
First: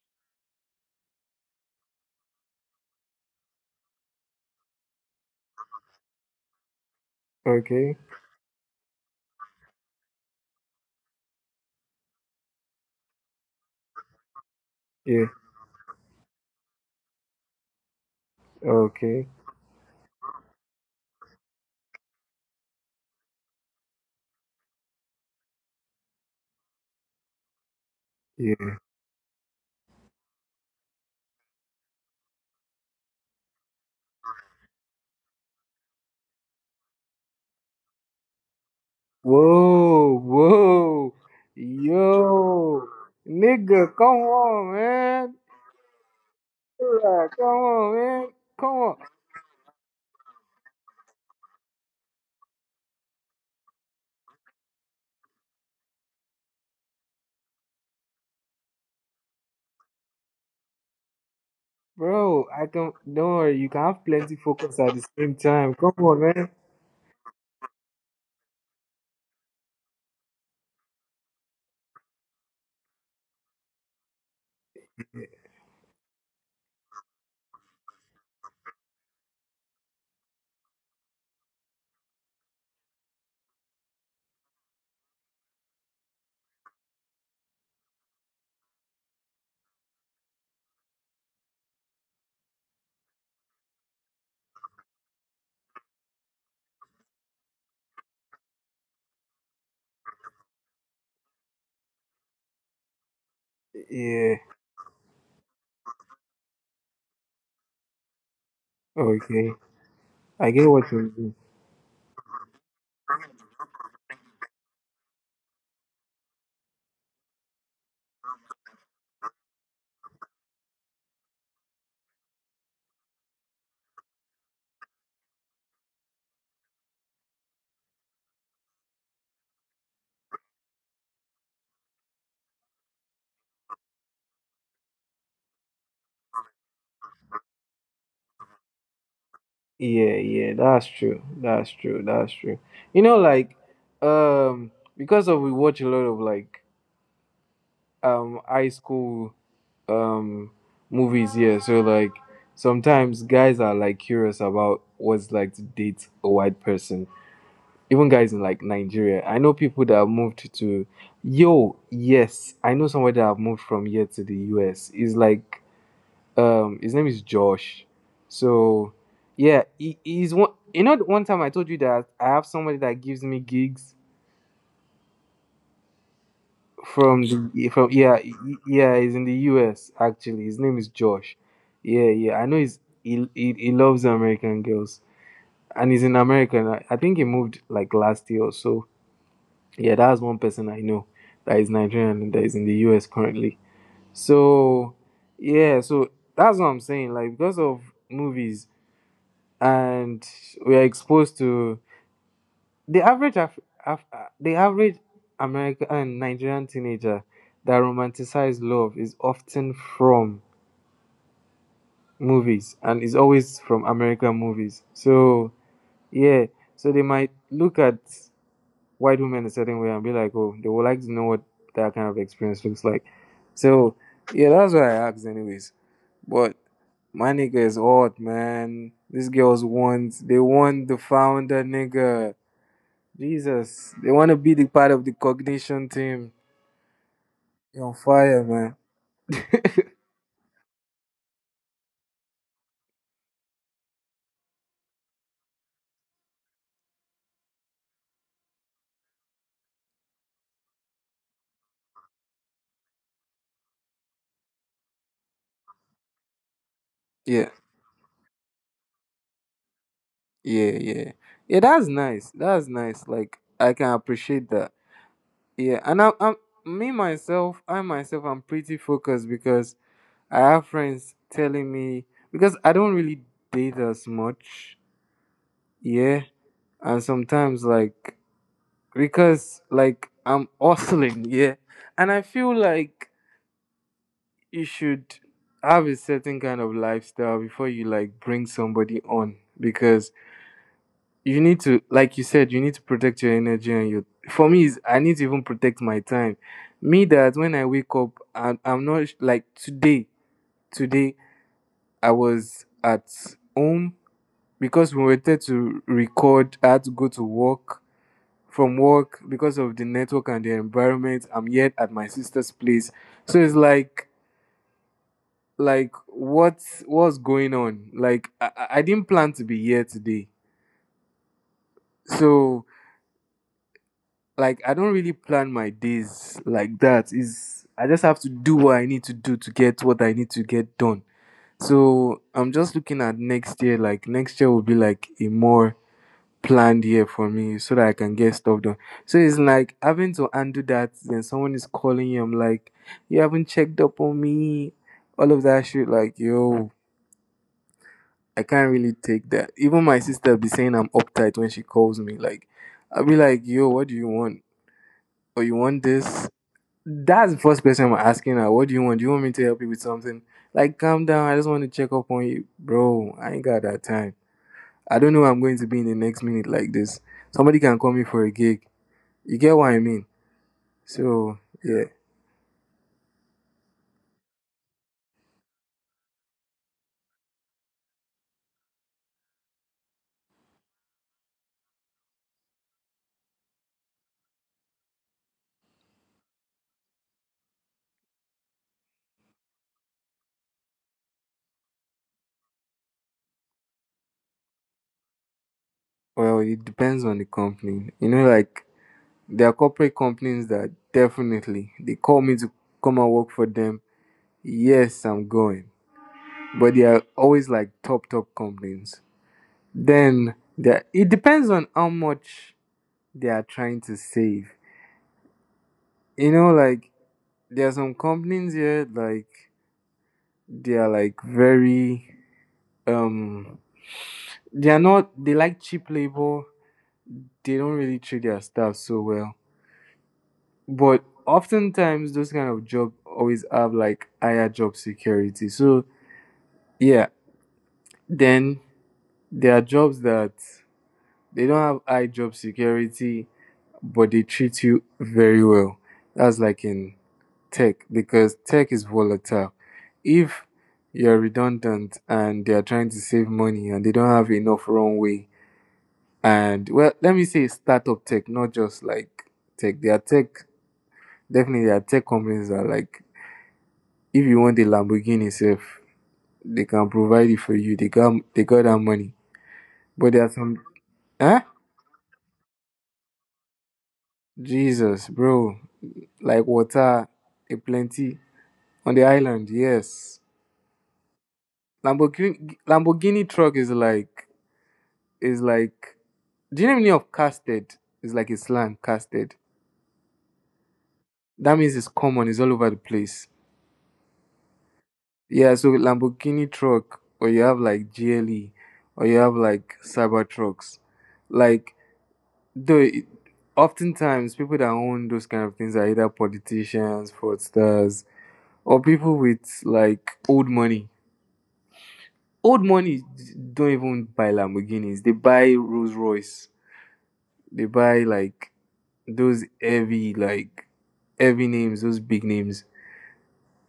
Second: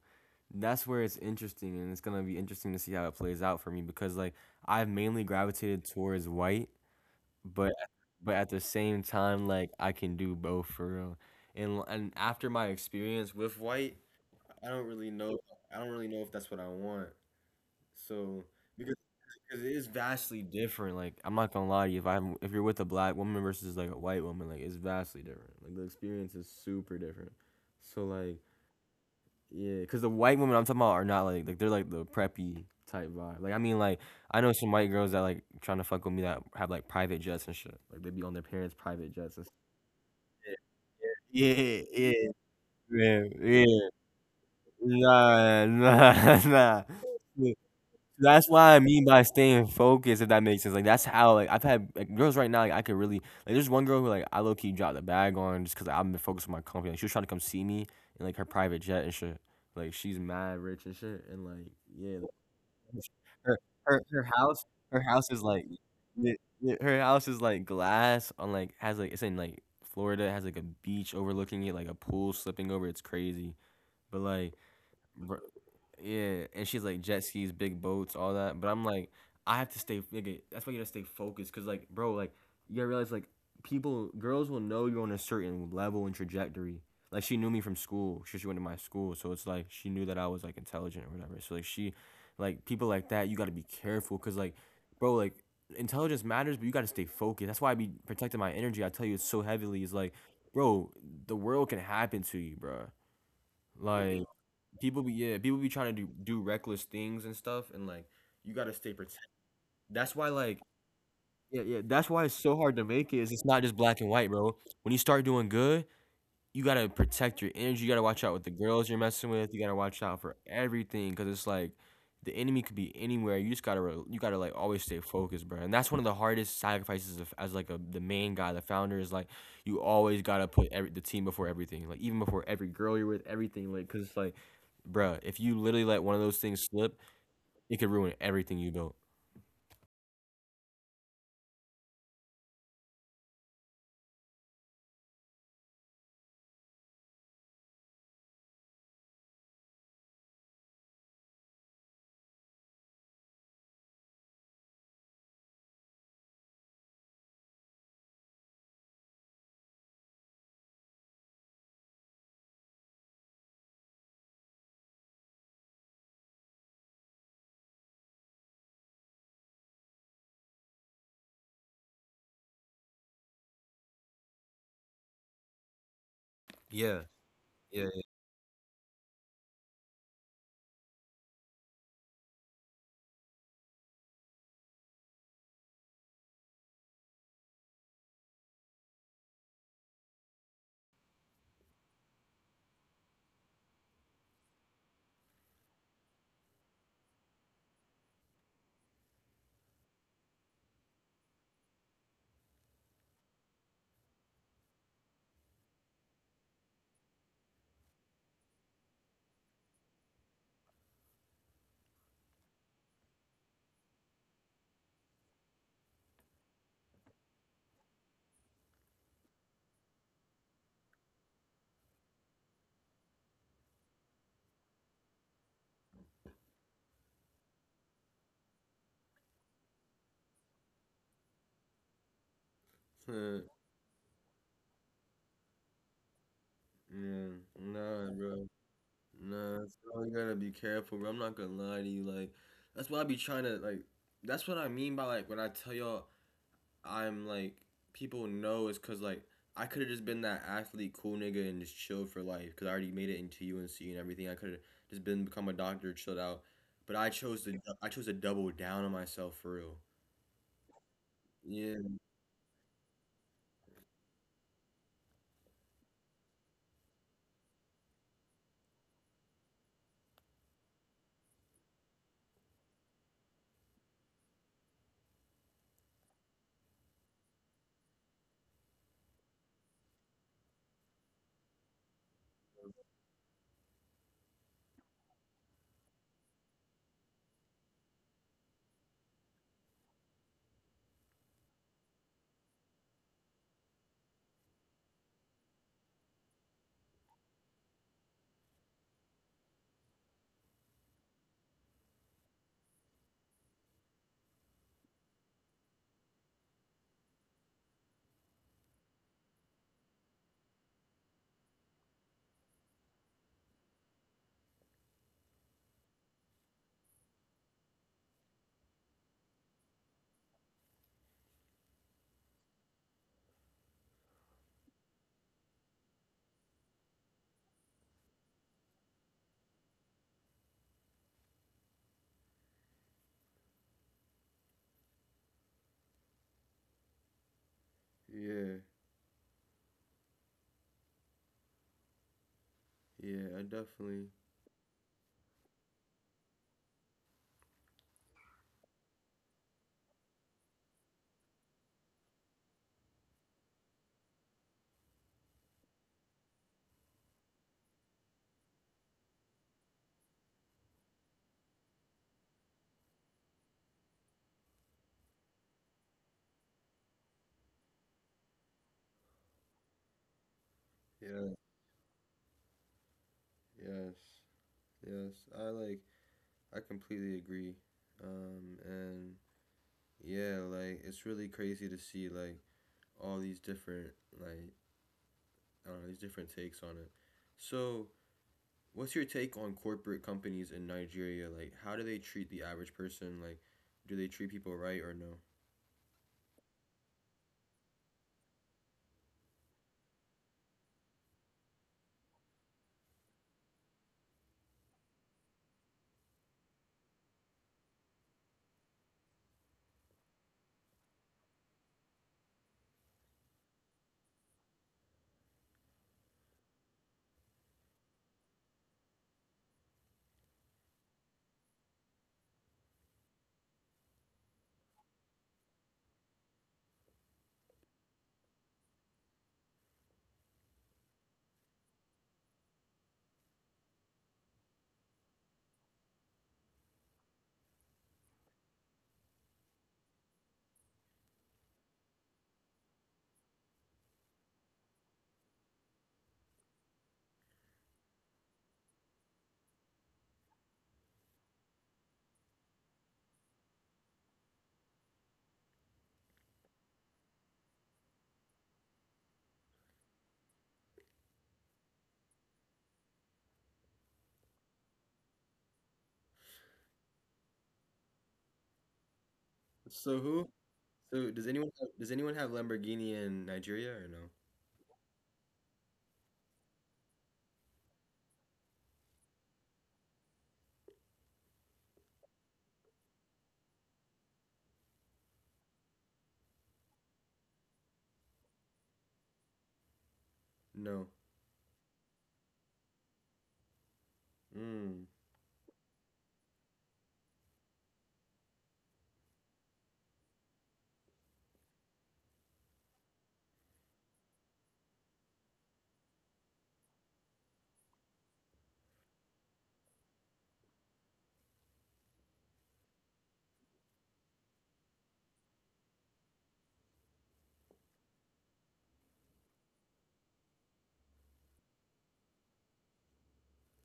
Speaker 1: that's where it's interesting, and it's gonna be interesting to see how it plays out for me because, like, I've mainly gravitated towards white, but
Speaker 2: Okay,
Speaker 1: at the same time, like, I can do both for real. And after my experience with white, I don't really
Speaker 2: yeah,
Speaker 1: know I don't really know if that's what I want. So
Speaker 2: okay,
Speaker 1: 'cause it is vastly different. Like, I'm not gonna lie to you, if you're with a black woman versus, like, a white woman, like, it's vastly different. Like, the experience is super different. So, like,
Speaker 2: yeah.
Speaker 1: yeah, cause the white women I'm talking about are not like they're like the preppy type vibe. Like, I mean, like, I know some white girls that, like, trying to fuck with me that have, like, private jets and shit. Like, they be on their parents' private jets and
Speaker 2: Whoa,
Speaker 1: shit.
Speaker 2: whoa,
Speaker 1: Yeah, yeah,
Speaker 2: yo,
Speaker 1: yeah, yeah.
Speaker 2: nigga, come on, man.
Speaker 1: Nah, nah, nah.
Speaker 2: Alright, come on, man.
Speaker 1: That's what
Speaker 2: Come
Speaker 1: I
Speaker 2: on,
Speaker 1: mean by staying focused, if that makes sense. Like, that's how, like, I've had, like, girls right now, like, I could really like there's one girl who, like, I low key dropped the bag on just because I've been focused on my company. Like, she was trying to come see me in, like, her private jet and shit. Like, she's mad rich and shit. And, like, yeah,
Speaker 2: bro. I can.
Speaker 1: like,
Speaker 2: Don't
Speaker 1: her
Speaker 2: worry. You can have
Speaker 1: her
Speaker 2: plenty
Speaker 1: house
Speaker 2: focus at the same
Speaker 1: is like,
Speaker 2: time. Come on,
Speaker 1: yeah,
Speaker 2: man.
Speaker 1: yeah, her house is like glass on like has like it's in like Florida. It has, like, a beach overlooking it, like a pool slipping over. It's crazy. But, like, Bru, yeah, and she's like jet skis, big boats, all that. But I'm like, I have to stay. Nigga, that's why you gotta stay focused, cause, like, bro, like, you gotta realize, like, people, girls will know you're on a certain level and trajectory. Like, she knew me from school, she went to my school, so it's like she knew that I was, like, intelligent or whatever. So, like, she, like, people like that, you gotta be careful, cause, like, bro, like, intelligence matters, but you gotta stay focused. That's why I be protecting my energy. I tell you, it's so heavily. It's like, bro, the world can happen to you, bro. Like,
Speaker 2: Yeah.
Speaker 1: people be trying to do reckless things and stuff, and, like, you gotta stay protected.
Speaker 2: Okay.
Speaker 1: That's why,
Speaker 2: I
Speaker 1: like,
Speaker 2: get what you mean.
Speaker 1: yeah, yeah, that's why it's so hard to make it is it's not just black and white, bro. When you start doing good, you gotta protect your energy. You gotta watch out with the girls you're messing with. You gotta watch out for everything because it's like the enemy could be anywhere. You just gotta you gotta, like, always stay focused, bro. And that's one of the hardest sacrifices of, as like a the main guy, the founder, is like you always gotta put the team before everything, like even before every girl you're with, everything, like because it's like, bro, if you literally let one of those things slip, it could ruin everything you built.
Speaker 2: Yeah, yeah, that's true. That's true. That's true. You know, like, um, because of we watch a lot of like high school um movies here, so like sometimes guys are like curious about what's like to date a white person. Even guys in like Nigeria. I know people that have moved to, yo, yes. I know somebody that have moved from here to the US. It's like his name is Josh. So yeah, he's one, you know, the one time I told you that I have somebody that gives me gigs
Speaker 1: Yeah,
Speaker 2: from the
Speaker 1: yeah,
Speaker 2: from yeah, yeah, he's in the US actually. His name is Josh. Yeah, yeah. I know he's he loves American girls and he's in America. I think he moved like last year or so. Yeah, that's one person I know that is Nigerian and that is in the US currently. So yeah, so that's what I'm saying. Like because of movies, and we are exposed to the average the average American and Nigerian teenager that romanticizes love is often from movies and is always from American movies. So yeah, so they might look at white women a certain way and be like, oh, they would like to know what that kind of experience looks like. So yeah, that's what I asked anyways. But my nigga is hot, man. These girls want, they want the founder nigga.
Speaker 1: yeah.
Speaker 2: Jesus, they want to be the part of the cognition team.
Speaker 1: Yeah.
Speaker 2: You're on
Speaker 1: Nah,
Speaker 2: fire,
Speaker 1: bro.
Speaker 2: man.
Speaker 1: Nah, so you gotta be careful, bro. I'm not gonna lie to you. Like, that's what I be trying to like. That's what I mean by, like, when I tell y'all, I'm like, people know is cause, like, I could have just been that athlete, cool nigga, and just chilled for life. Cause I already made it into UNC and everything. I could have just been become a doctor, chilled out. But I chose
Speaker 2: Yeah,
Speaker 1: to double down on myself for real.
Speaker 2: yeah, yeah, yeah.
Speaker 1: Yeah,
Speaker 2: That's nice. That's nice. Like I can appreciate that. Yeah, and I'm me myself. I myself, I'm pretty focused because I have friends telling me because I don't really date as much. Yeah, and sometimes like because like I'm hustling. Yeah, and I feel like you should have a certain kind of lifestyle before you like bring somebody on, because you need to, like you said, you need to protect your energy and your, for me is I need to even protect my time. Me, that when I wake up and I'm not like today, I was at home because we wanted to record. I had to go to work from work because of the network and the environment I'm yet at my sister's place. So it's like what's going on? Like, I didn't plan to be here today, so like I don't really plan my days like that, is I just have to do what I need to do to get what I need to get done. So I'm just looking at next year will be like a more planned year for me so that I can get
Speaker 1: yeah,
Speaker 2: stuff done. So it's like having to undo that, then someone is calling you, I'm like, you
Speaker 1: yeah. I
Speaker 2: haven't checked up
Speaker 1: definitely.
Speaker 2: on me, all of that shit, like, yo, I can't really take that. Even my sister be saying I'm uptight when she calls me. Like, I'll be like, yo, what do you want? Or you want this? That's the first person I'm asking her. What do you want? Do you want me to help you with something? Like, calm down. I just want to check up on you. Bro, I ain't got that time. I don't know where I'm going to be in the next minute like this. Somebody can call me for a gig. You get what I mean?
Speaker 1: Yeah,
Speaker 2: So, yeah.
Speaker 1: yes, yes. I like. I completely agree. And Yeah, like, it's really crazy to see, like, all these different like I don't know, these different takes on it. So, what's your take on corporate companies in Nigeria? Like, how do they treat the average person? Like, do they treat people right or no?
Speaker 2: Well, it depends on the company. You know, like, there are corporate companies that definitely they call me to come and work for them, yes, I'm going. But they are always like top, top companies. Then it depends on how much they are trying to save. You know, like there are some companies here, like they are like very, um, they are not, they like cheap labor. They don't really treat their staff so well. But oftentimes those kind of job always have like higher job security. So yeah, then there are jobs that they don't have high job security, but they treat you very well. That's like in tech, because tech is volatile. If you're redundant and they are trying to save money and they don't have enough runway, and well, let me say startup tech, not just like tech. Definitely there are tech companies that are like, if you want a Lamborghini, safe, they can provide it for you. They got that money,
Speaker 1: So
Speaker 2: but there are
Speaker 1: who?
Speaker 2: some,
Speaker 1: So
Speaker 2: huh?
Speaker 1: does anyone have Lamborghini in Nigeria or no?
Speaker 2: Jesus, bro. Like water, a plenty on the island, yes. Lamborghini truck is like, is like, do you know the meaning of casted? It's like a slang, casted.
Speaker 1: No.
Speaker 2: That means it's common, it's all over the place.
Speaker 1: Mm.
Speaker 2: Yeah, so Lamborghini truck, or you have like GLE, or you have like Cyber trucks, like, though it, oftentimes people that own those kind of things are either politicians, fraudsters, or people with like old money. Old money don't even buy Lamborghinis. They buy Rolls Royce. They buy like those heavy, like heavy names, those big names.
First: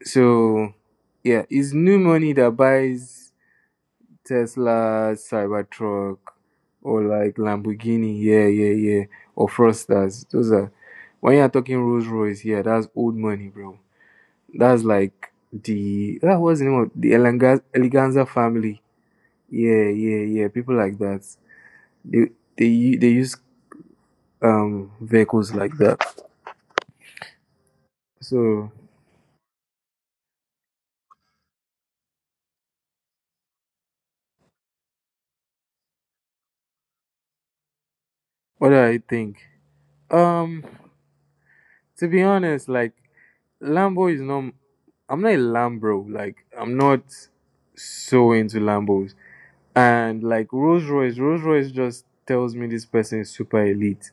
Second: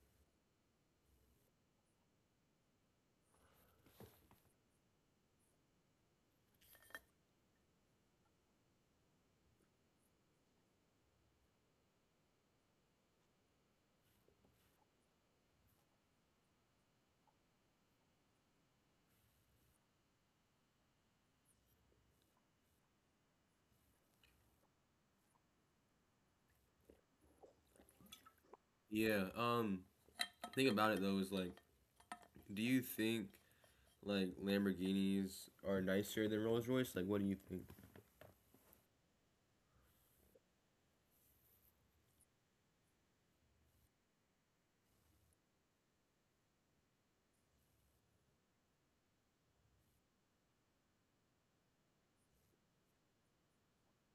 Speaker 2: So yeah, it's new money that buys Tesla, Cybertruck, or like Lamborghini. Yeah, yeah, yeah. Or Frosters. Those are, when you are talking Rolls Royce, yeah, that's old money, bro. That's like the, that was the name of the Eleganza family. Yeah, yeah, yeah. People like that. They they they use vehicles like that. So,
Speaker 1: Yeah. Thing about it though is like, do you think, like, Lamborghinis are nicer than Rolls Royce? Like, what do you think?
Speaker 2: what do I think? Um, to be honest, like Lambo is not. I'm not a Lambro. Like I'm not so into Lambos. And like Rolls Royce, Rolls Royce just tells me this person is super elite.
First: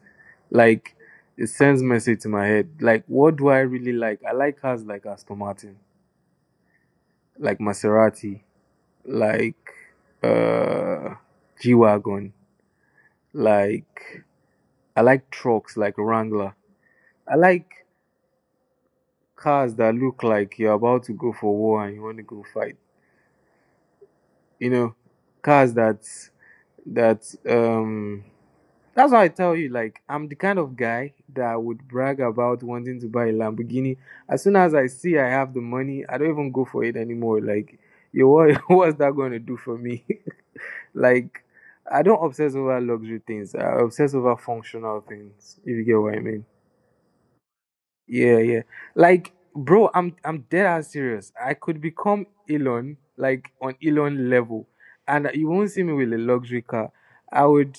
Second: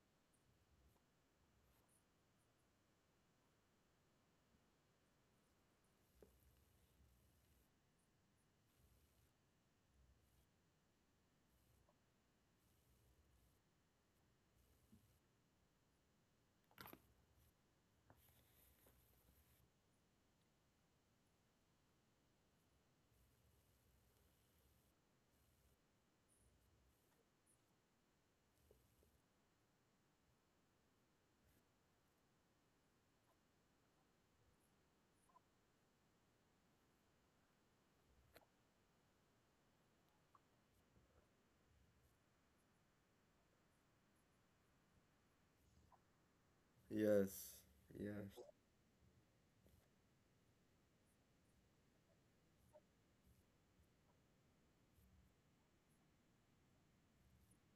Speaker 2: Like it sends message to my head. Like what do I really like? I like cars like Aston Martin, like Maserati, like uh G wagon. Like I like trucks like Wrangler. I like cars that look like you're about to go for war and you want to go fight. You know, cars that that um that's why I tell you like I'm the kind of guy that would brag about wanting to buy a Lamborghini. As soon as I see I have the money, I don't even go for it anymore. Like, yo, what, what's that going to do for me? Like, I don't obsess over luxury things. I obsess over functional things. If you get what I mean.
Speaker 1: Yes. Yes.
Speaker 2: Yeah, yeah. Like, bro, I'm dead ass serious. I could become Elon, like on Elon level, and you won't see me with a luxury car. I would.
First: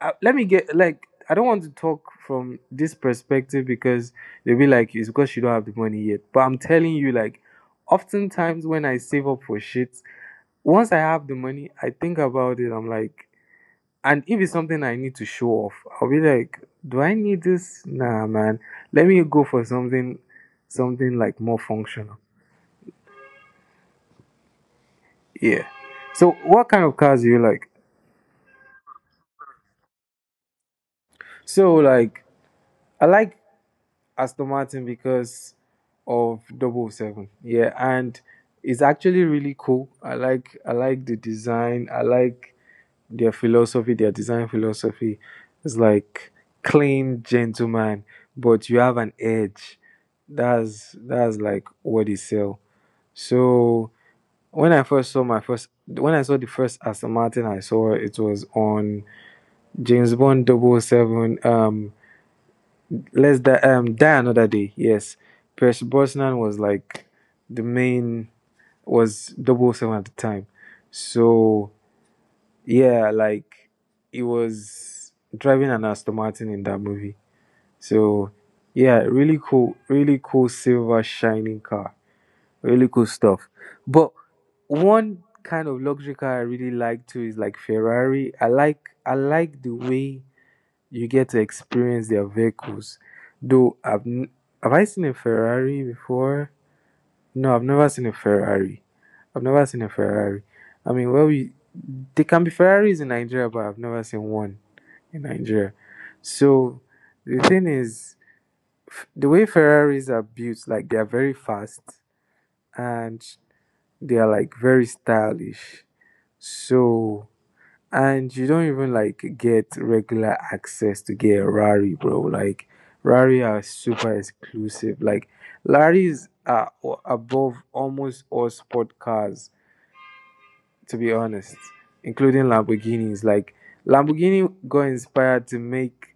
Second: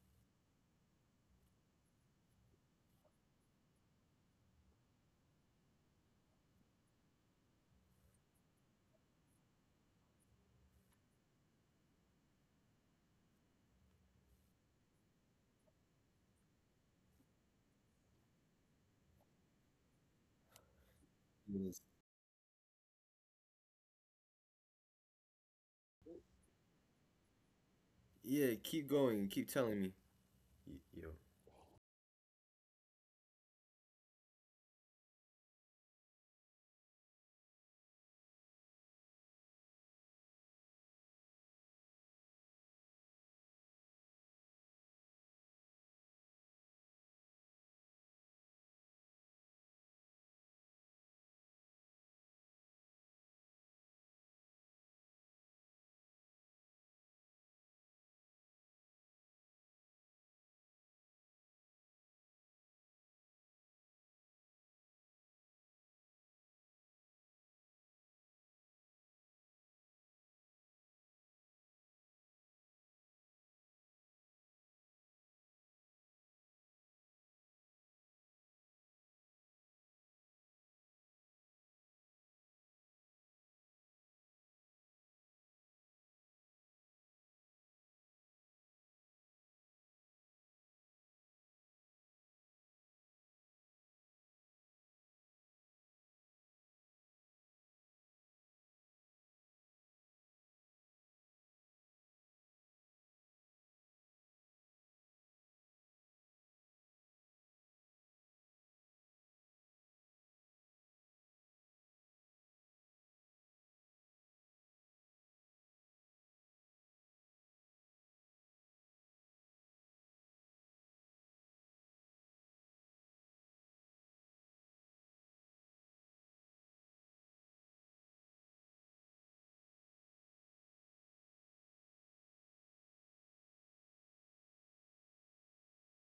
Speaker 2: Let me get like. I don't want to talk from this perspective because they'll be like, it's because you don't have the money yet. But I'm telling you, like, oftentimes when I save up for shit, once I have the money, I think about it. I'm like. And if it's something I need to show off, I'll be like, do I need this? Nah, man. Let me go for something, something like more functional. Yeah. So, what kind of cars do you like?
Speaker 1: Yeah, keep going and keep telling me. Yo.
Speaker 2: So, like, I like Aston Martin because of double oh 007. Yeah, and it's actually really cool. I like the design. I like their philosophy, their design philosophy. It's like clean gentleman, but you have an edge. That's like what they sell. So when I saw the first Aston Martin I saw, it was on James Bond double oh 007. Die another day. Yes, Pierce Brosnan was like the main, was double seven at the time. So yeah, like he was driving an Aston Martin in that movie. So yeah, really cool, really cool silver shining car. Really cool stuff. But one kind of luxury car I really like too is like Ferrari. I like the way you get to experience their vehicles. Though have I seen a Ferrari before? No, I've never seen a Ferrari. I've never seen a Ferrari. I mean, well, we there can be Ferraris in Nigeria, but I've never seen one in Nigeria. So the thing is, the way Ferraris are built, like they are very fast and they are like very stylish. So, and you don't even like get regular access to get a Rari, bro. Like Rari are super exclusive. Like above almost all sport cars, to be honest, including Lamborghinis. Like Lamborghini got inspired to make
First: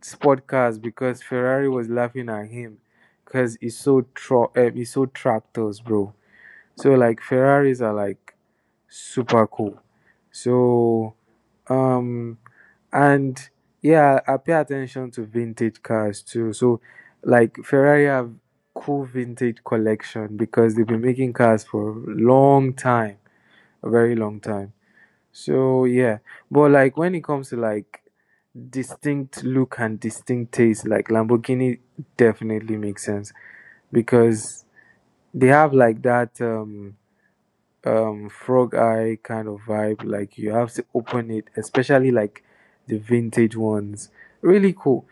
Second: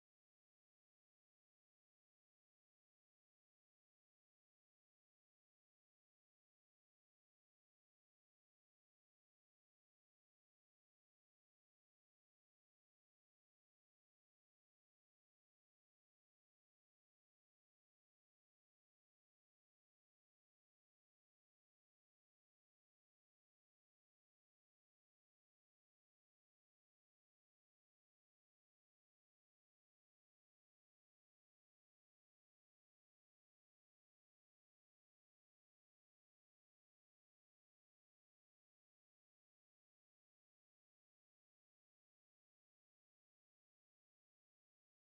Speaker 2: sport cars because Ferrari was laughing at him because he sold tractors, bro. So like Ferraris are like super cool. So um and yeah, I pay attention to vintage cars too. So like Ferrari have cool vintage collection because they've been making cars for a long time, a very long time. So yeah. But like when it comes to like distinct look and distinct taste, like Lamborghini definitely makes sense because they have like that frog eye kind of vibe. Like you have to open it, especially like the vintage ones. Really cool.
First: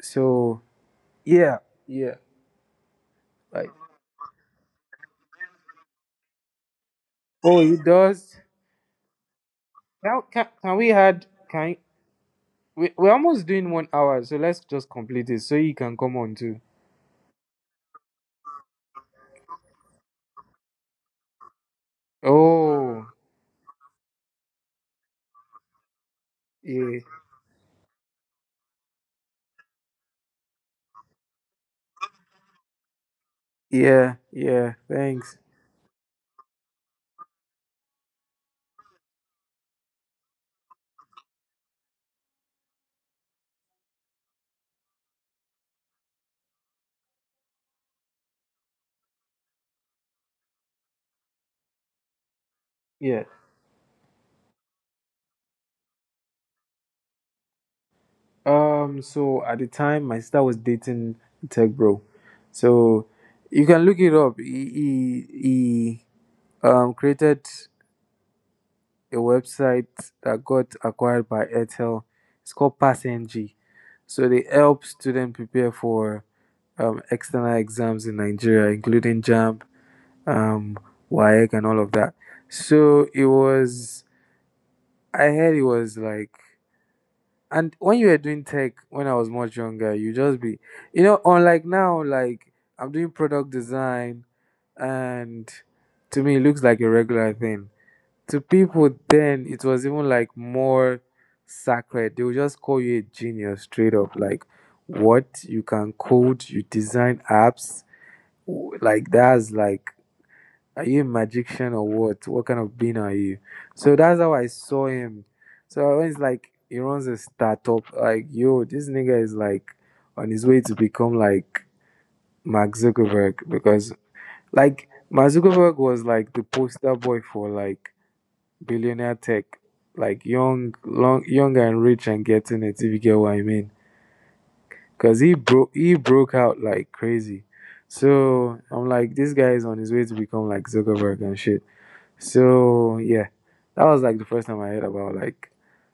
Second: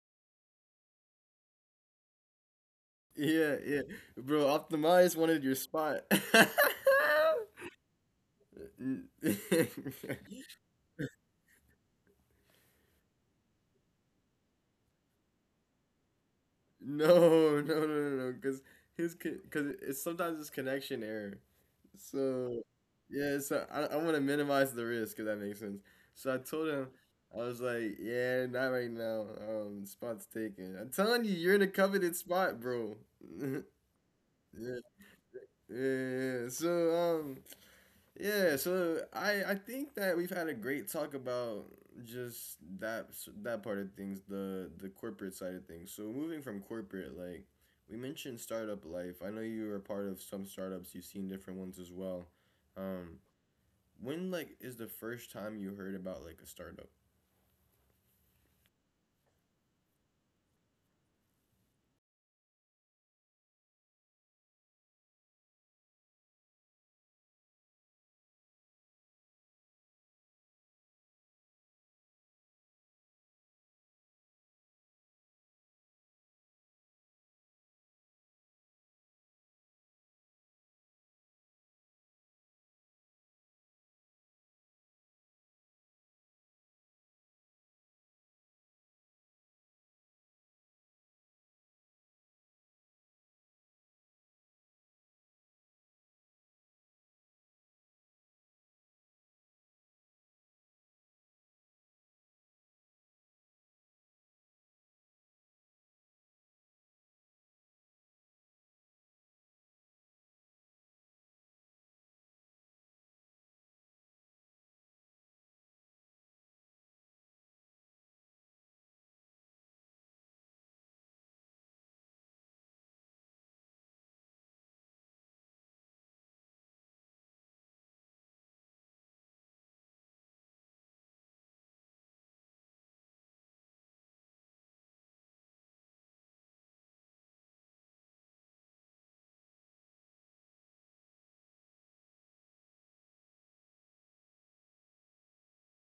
Speaker 2: So yeah, yeah.
Speaker 1: Yeah,
Speaker 2: Like
Speaker 1: yeah. Bro, Optimize wanted your spot.
Speaker 2: oh, it does.
Speaker 1: N-
Speaker 2: Now can we had Can we, we're almost doing 1 hour, so let's just complete it so you can come on too.
Speaker 1: No, no, no, no, no, because his because it's connection error. So,
Speaker 2: Oh
Speaker 1: yeah, so I want to minimize the risk if that makes sense. So I told him,
Speaker 2: yeah,
Speaker 1: I was like, yeah, not right now. Spot's taken. I'm telling you, you're in a coveted spot, bro.
Speaker 2: yeah, yeah.
Speaker 1: Yeah.
Speaker 2: Thanks.
Speaker 1: Yeah. So yeah. So I think that we've had a great talk about just that part of things, the corporate side of things. So moving from corporate, like we mentioned, startup life. I know you were a part of some startups. You've seen different ones as well. Um,
Speaker 2: Yeah.
Speaker 1: when, like, is the first time you heard about, like, a startup?
Speaker 2: So at the time, my sister was dating a tech bro, so you can look it up. He created a website that got acquired by Airtel. It's called PassNG. So they help students prepare for external exams in Nigeria, including JAMB, um, WAEC, and all of that. So it was, I heard it was like, and when you were doing tech when I was much younger, you just be, you know, unlike now, like I'm doing product design, and to me, it looks like a regular thing. To people then, it was even like more sacred. They would just call you a genius straight up, like, what, you can code, you design apps, like, that's like, are you a magician or what kind of being are you? So that's how I saw him. So I was like, he runs a startup, like, yo, this nigga is like on his way to become like Mark Zuckerberg. Because like Mark Zuckerberg was like the poster boy for like billionaire tech, like young, long, young and rich and getting it. If you get what I mean, because he, bro, he broke out like crazy. So I'm like, this guy is on his way to become like Zuckerberg and shit. So yeah, that was like the first time I heard about like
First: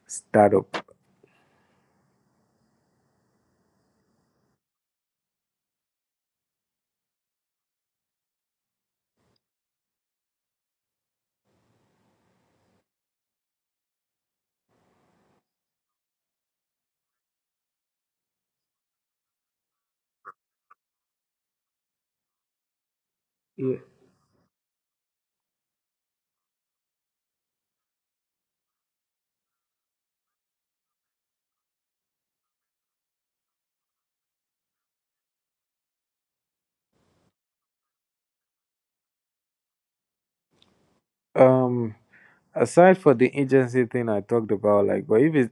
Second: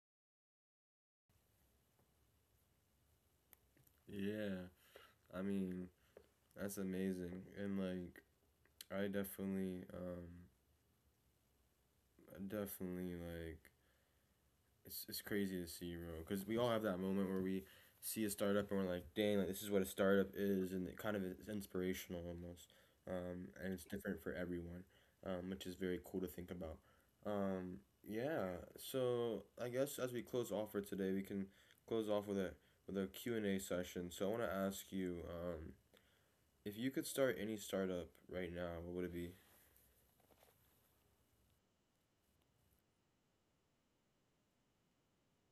Speaker 2: startup.
Speaker 1: Yeah. I mean, that's amazing, and, like, I definitely like it's crazy to see, bro. Because we all have that moment where we see a startup, and we're like, dang, like, this is what a startup is, and it kind of is inspirational almost. And
Speaker 2: Yeah.
Speaker 1: it's different for everyone, which is very cool to think about. Um, yeah. So I guess as we close off for today, we can close off with a Q&A session. So I want to ask you, if you could start any startup right now, what would it be?
Speaker 2: Um, aside for the agency thing I talked about, like, but if it's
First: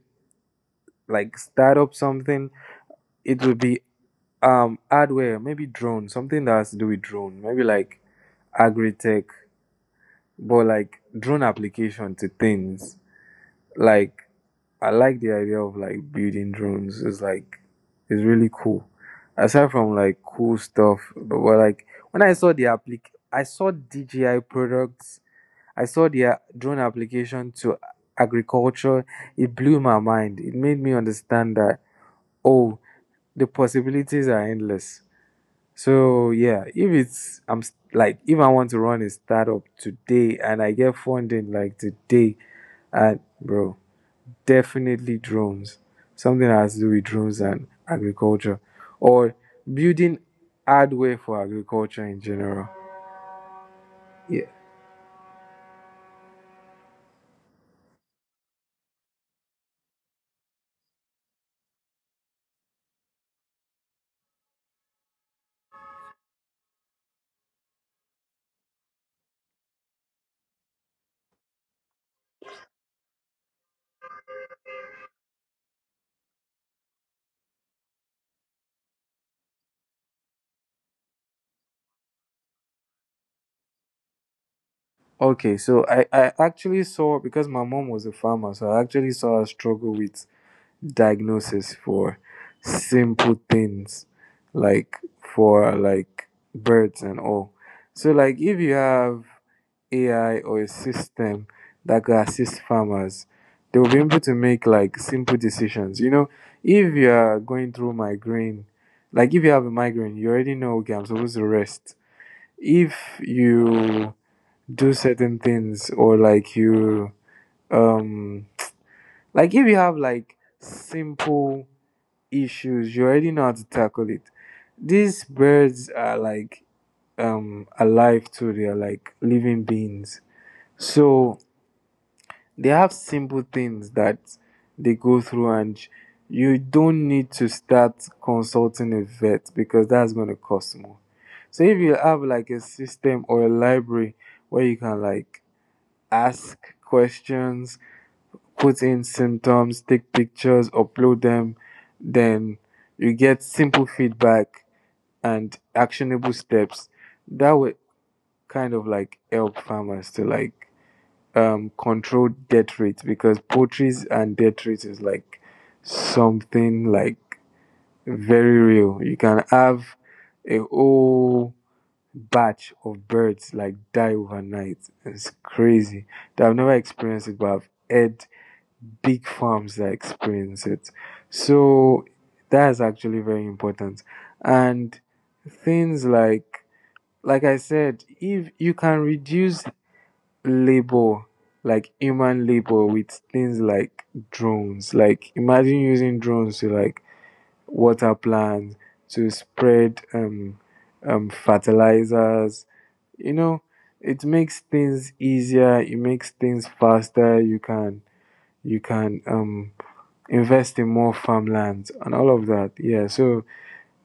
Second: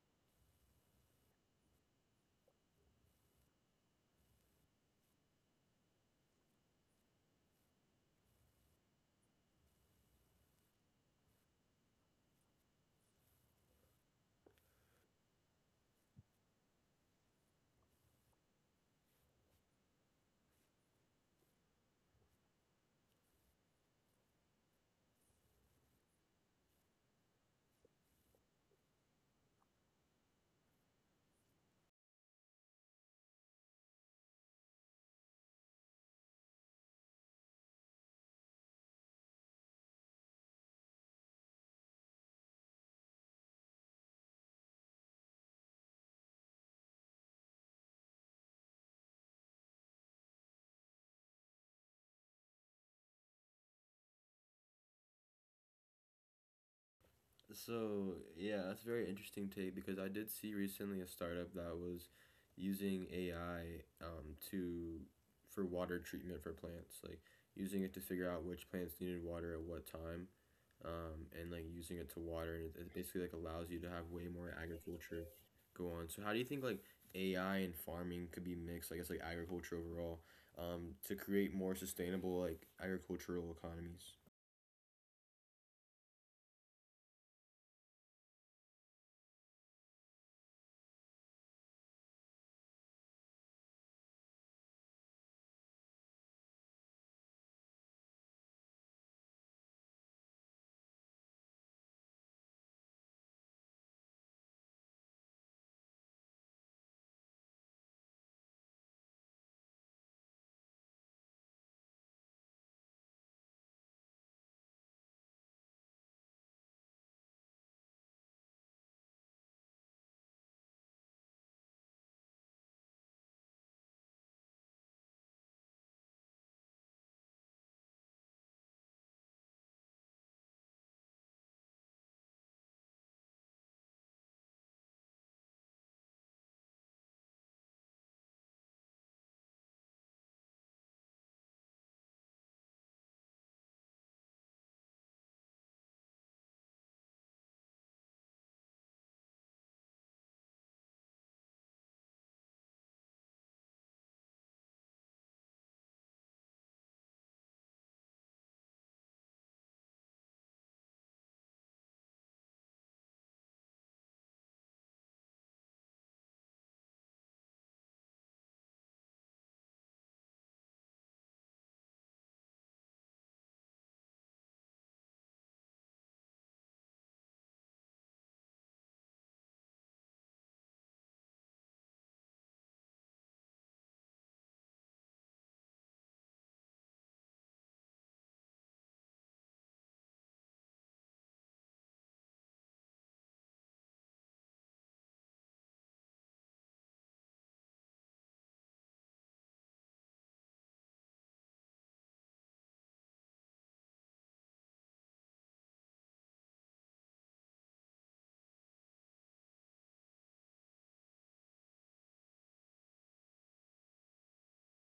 Speaker 2: like startup something, it would be hardware, maybe drone, something that has to do with drone, maybe like agri tech, but like drone application to things. Like, I like the idea of like building drones. It's like it's really cool. Aside from like cool stuff. But well, like when I saw DJI products, I saw their drone application to agriculture. It blew my mind. It made me understand that, oh, the possibilities are endless. So yeah, if it's, like if I want to run a startup today and I get funding like today, and bro, definitely drones. Something that has to do with drones and agriculture, or building hardware for agriculture in general. Yeah.
Speaker 1: So, yeah, that's a very interesting take because I did see recently a startup that was using AI to for water treatment for plants, like, using it to figure out which plants needed water at what time, and, like, using it to water, and it basically, like, allows you to have way more agriculture go on. So how do you think, like, AI and farming could be mixed? I guess, like, agriculture overall, to create more sustainable, like, agricultural economies.
Speaker 2: Okay, so I actually saw, because my mom was a farmer, so I actually saw her struggle with diagnosis for simple things, like for like birds and all. So like if you have AI or a system that could assist farmers, they will be able to make like simple decisions. You know, if you are going through migraine, like if you have a migraine, you already know, okay, I'm supposed to rest. If you do certain things, or like you um like if you have like simple issues, you already know how to tackle it. These birds are like alive too, they are like living beings. So they have simple things that they go through, and you don't need to start consulting a vet because that's going to cost more. So if you have like a system or a library where you can like ask questions, put in symptoms, take pictures, upload them, then you get simple feedback and actionable steps that would kind of like help farmers to like control death rates. Because poultry and death rates is like something like very real. You can have a whole batch of birds like die overnight. It's crazy. I've never experienced it, but I've heard big farms that experience it. So that is actually very important. And things like I said, if you can reduce labor, like human labor, with things like drones, like imagine using drones to like water plants, to spread fertilizers, you know, it makes things easier. It makes things faster. You can, you can um invest in more farmlands and all of that. Yeah. So,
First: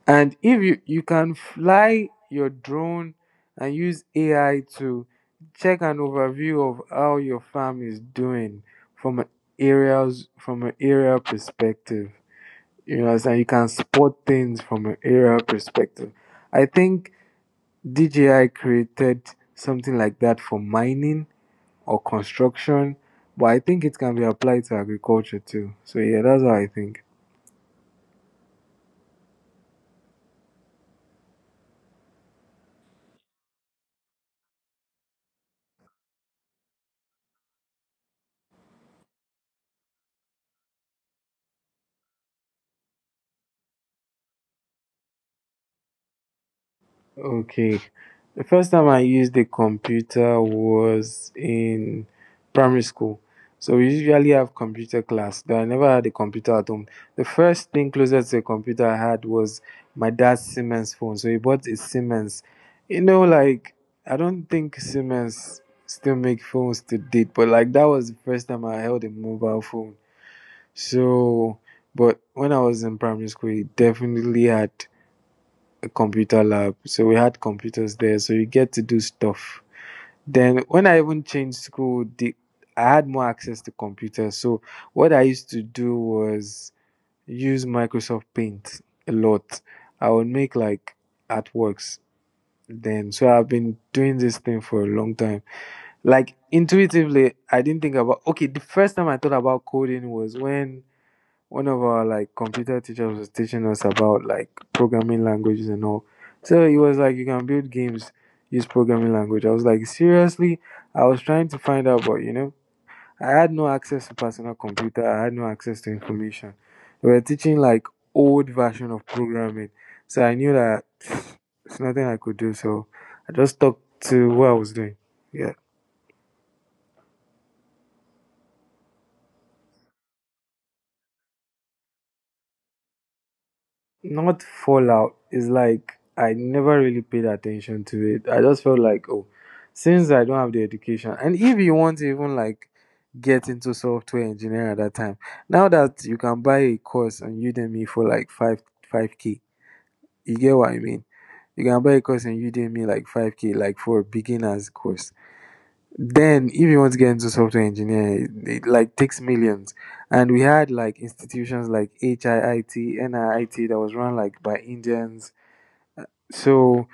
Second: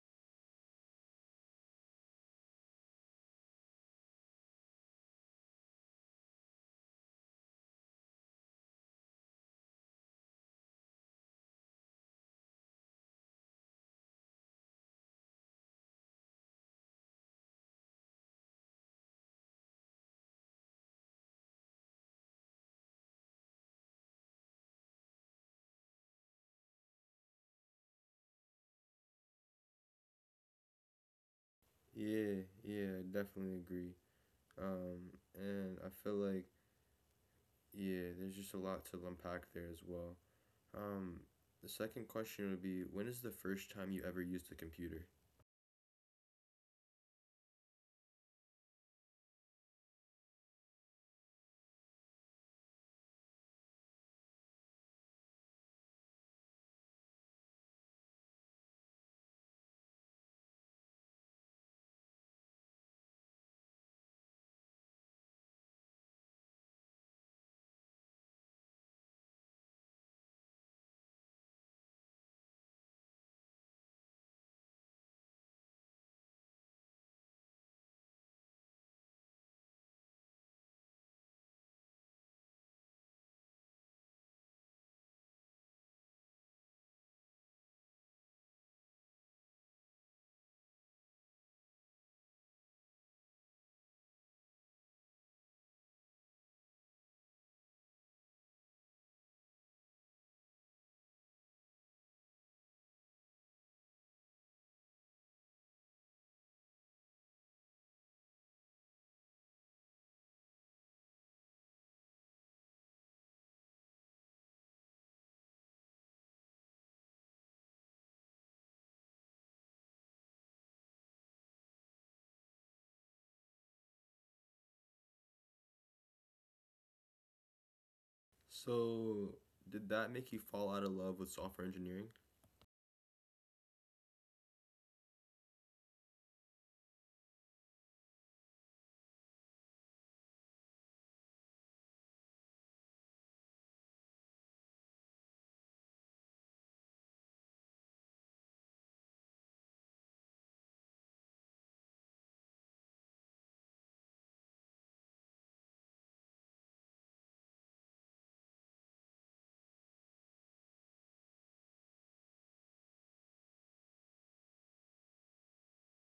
Speaker 2: and if you, you can fly your drone and use AI to check an overview of how your farm is doing from an areas from an area perspective. You know, and you can spot things from an area perspective. I think DJI created something like that for mining or construction, but I think it can be applied to agriculture too. So yeah, that's how I think.
Speaker 1: Yeah, yeah, I definitely agree. Um, and I feel like, yeah, there's just a lot to unpack there as well. Um, the second question would be when is the first time you ever used a computer?
Speaker 2: Okay. The first time I used a computer was in primary school. So we usually have computer class, but I never had a computer at home. The first thing closest to a computer I had was my dad's Siemens phone. So he bought a Siemens. You know, like I don't think Siemens still make phones to date, but like that was the first time I held a mobile phone. So, but when I was in primary school, it definitely had computer lab. So we had computers there. So you get to do stuff. Then when I even changed school, the I had more access to computers. So what I used to do was use Microsoft Paint a lot. I would make like artworks then. So I've been doing this thing for a long time. Like intuitively, I didn't think about, okay, the first time I thought about coding was when one of our like computer teachers was teaching us about like programming languages and all. So he was like, you can build games, use programming language. I was like, seriously? I was trying to find out, but you know, I had no access to personal computer. I had no access to information. They were teaching like old version of programming. So I knew that it's nothing I could do. So I just stuck to what I was doing. Yeah.
Speaker 1: So, did that make you fall out of love with software engineering?
Speaker 2: Not Fallout. It's like I never really paid attention to it. I just felt like, oh, since I don't have the education, and if you want to even like get into software engineering at that time, now that you can buy a course on Udemy for like 5K, you get what I mean. You can buy a course on Udemy like 5K, like for a beginners course. Then, if you want to get into software engineering, it like takes millions. And we had like institutions like HIIT, NIIT, that was run like by Indians. So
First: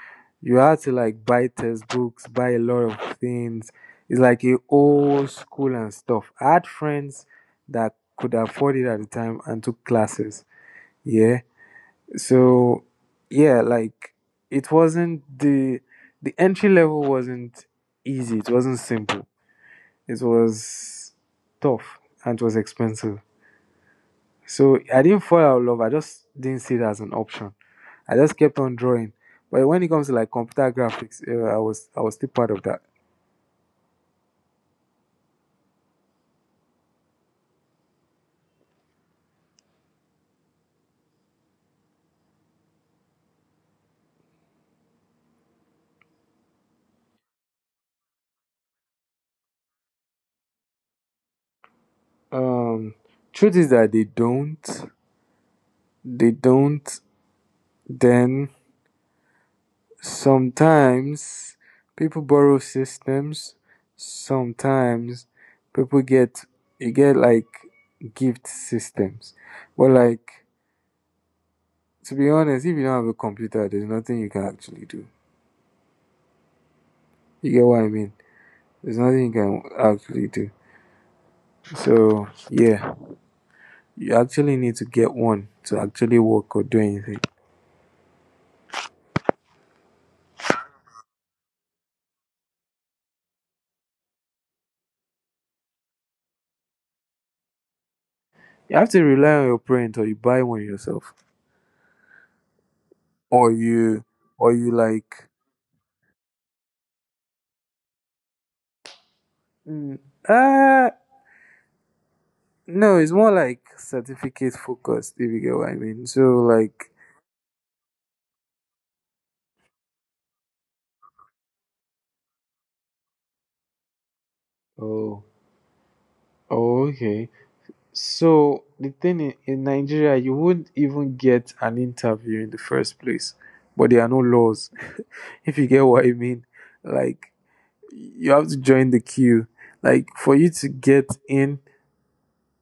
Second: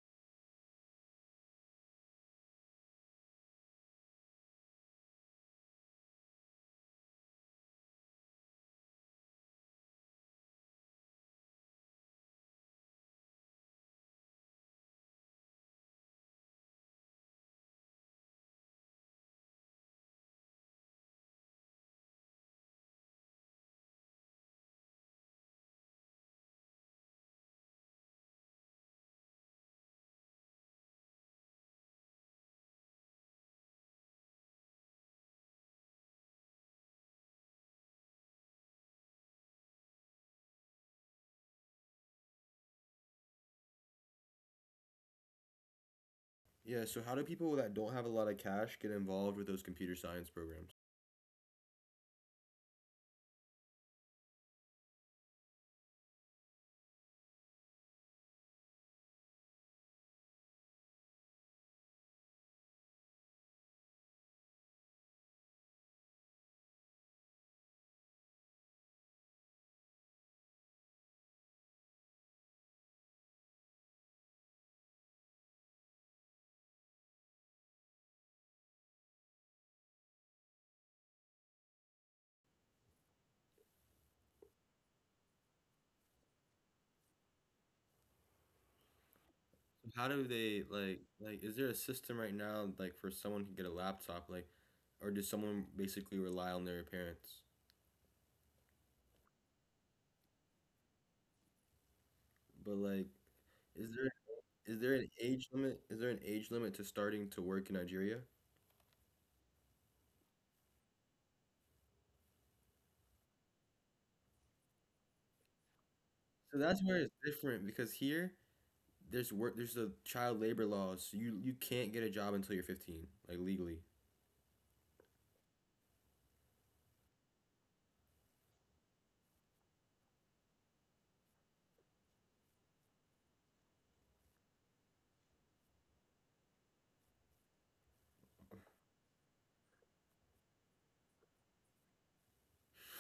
Speaker 2: you had to like buy textbooks, buy a lot of things. It's like a old school and stuff. I had friends that could afford it at the time and took classes. Yeah. So yeah, like it wasn't the entry level wasn't easy. It wasn't simple, it was tough and it was expensive. So I didn't fall out of love. I just didn't see it as an option. I just kept on drawing. But when it comes to like computer graphics, I was still part of that.
Speaker 1: Yeah, so how do people that don't have a lot of cash get involved with those computer science programs?
Speaker 2: Um, truth is that they don't. Then sometimes people borrow systems. Sometimes people get, you get like gift systems, but like to be honest, if you don't have a computer, there's nothing you can actually do. You get what I mean? There's nothing you can actually do. So yeah, you actually need to get one to actually work or do anything.
Speaker 1: How do they like is there a system right now, like, for someone to get a laptop, like, or does someone basically rely on their parents?
Speaker 2: You have to rely on your parents, or you buy one yourself,
Speaker 1: But like
Speaker 2: or
Speaker 1: is there
Speaker 2: you,
Speaker 1: is
Speaker 2: or
Speaker 1: there
Speaker 2: you
Speaker 1: an age
Speaker 2: like,
Speaker 1: limit? Is there an age limit to starting to work in Nigeria?
Speaker 2: mm, uh no, it's more like certificate focused. If you get what I mean.
Speaker 1: So
Speaker 2: So
Speaker 1: that's where it's
Speaker 2: like,
Speaker 1: different because here there's the child labor laws. So you can't get a job until you're 15, like, legally.
Speaker 2: oh, oh, okay. So the thing in Nigeria, you wouldn't even get an interview in the first place, but there are no laws. If you get what I mean, like you have to join the queue. Like for you to get in,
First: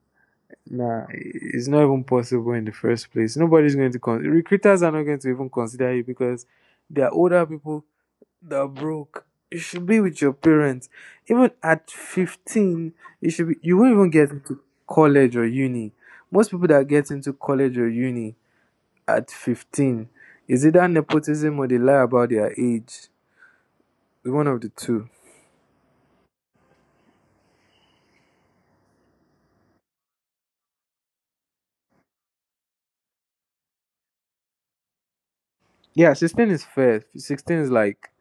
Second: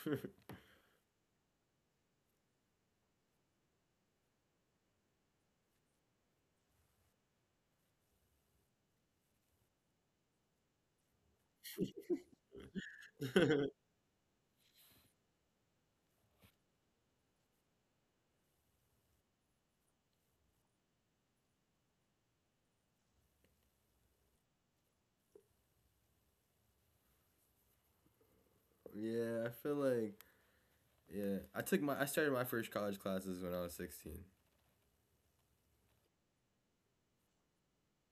Speaker 2: nah, it's not even possible in the first place. Nobody's going to con- Recruiters are not going to even consider you because they are older people, they're broke. You should be with your parents. Even at 15, you won't even get into college or uni. Most people that get into college or uni at 15 is either nepotism or they lie about their age. It's one of the two.
Speaker 1: Yeah, I feel like, yeah. I started my first college classes when I was 16.
Speaker 2: Yeah, 16 is fair. 16 is like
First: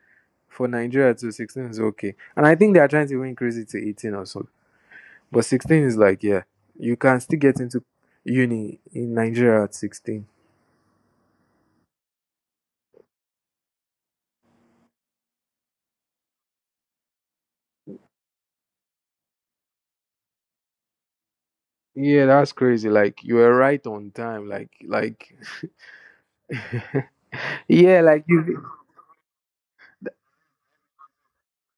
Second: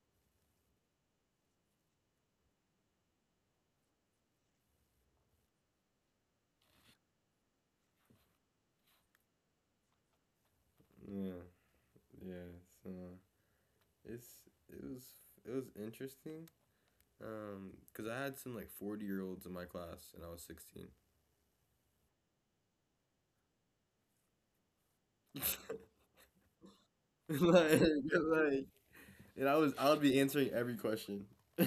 Speaker 2: for Nigeria too, 16 is okay. And I think they are trying to even increase it to 18 or so. But 16 is like, yeah, you can still get into uni in Nigeria at 16.
Speaker 1: Yeah. Yeah. So it's it was interesting. 'Cause I had some like 40-year-olds in my class, and I was 16.
Speaker 2: Yeah, that's crazy. Like you were right on time. Like
Speaker 1: Like,
Speaker 2: yeah, like you
Speaker 1: like And I would be answering every question.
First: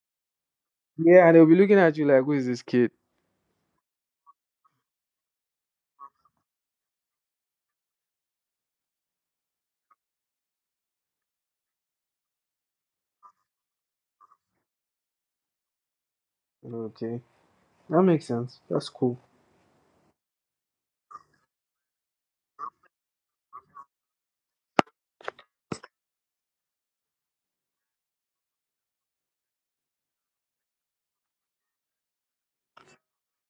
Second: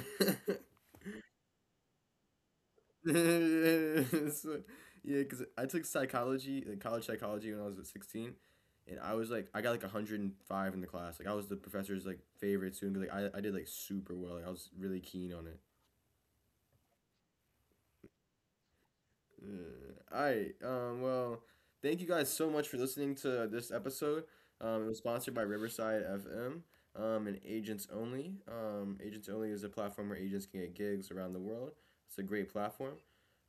Speaker 2: yeah, and they'll be looking at you, like, who is this kid?
Speaker 1: So, yeah, because I took psychology, like college psychology, when I was at 16, and I was like, I got like 105 in the class. Like, I was the professor's, like, favorite student. 'Cause, like, I did, like, super well. Like, I was really keen on it.
Speaker 2: Okay, that makes sense. That's cool.
Speaker 1: All right. Well, thank you guys so much for listening to this episode. It was sponsored by Riverside FM and Agents Only. Agents Only is a platform where agents can get gigs around the world. It's a great platform.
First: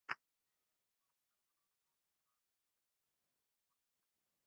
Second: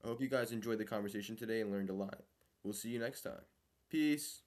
Speaker 1: I hope you guys enjoyed the conversation today and learned a lot. We'll see you next time. Peace.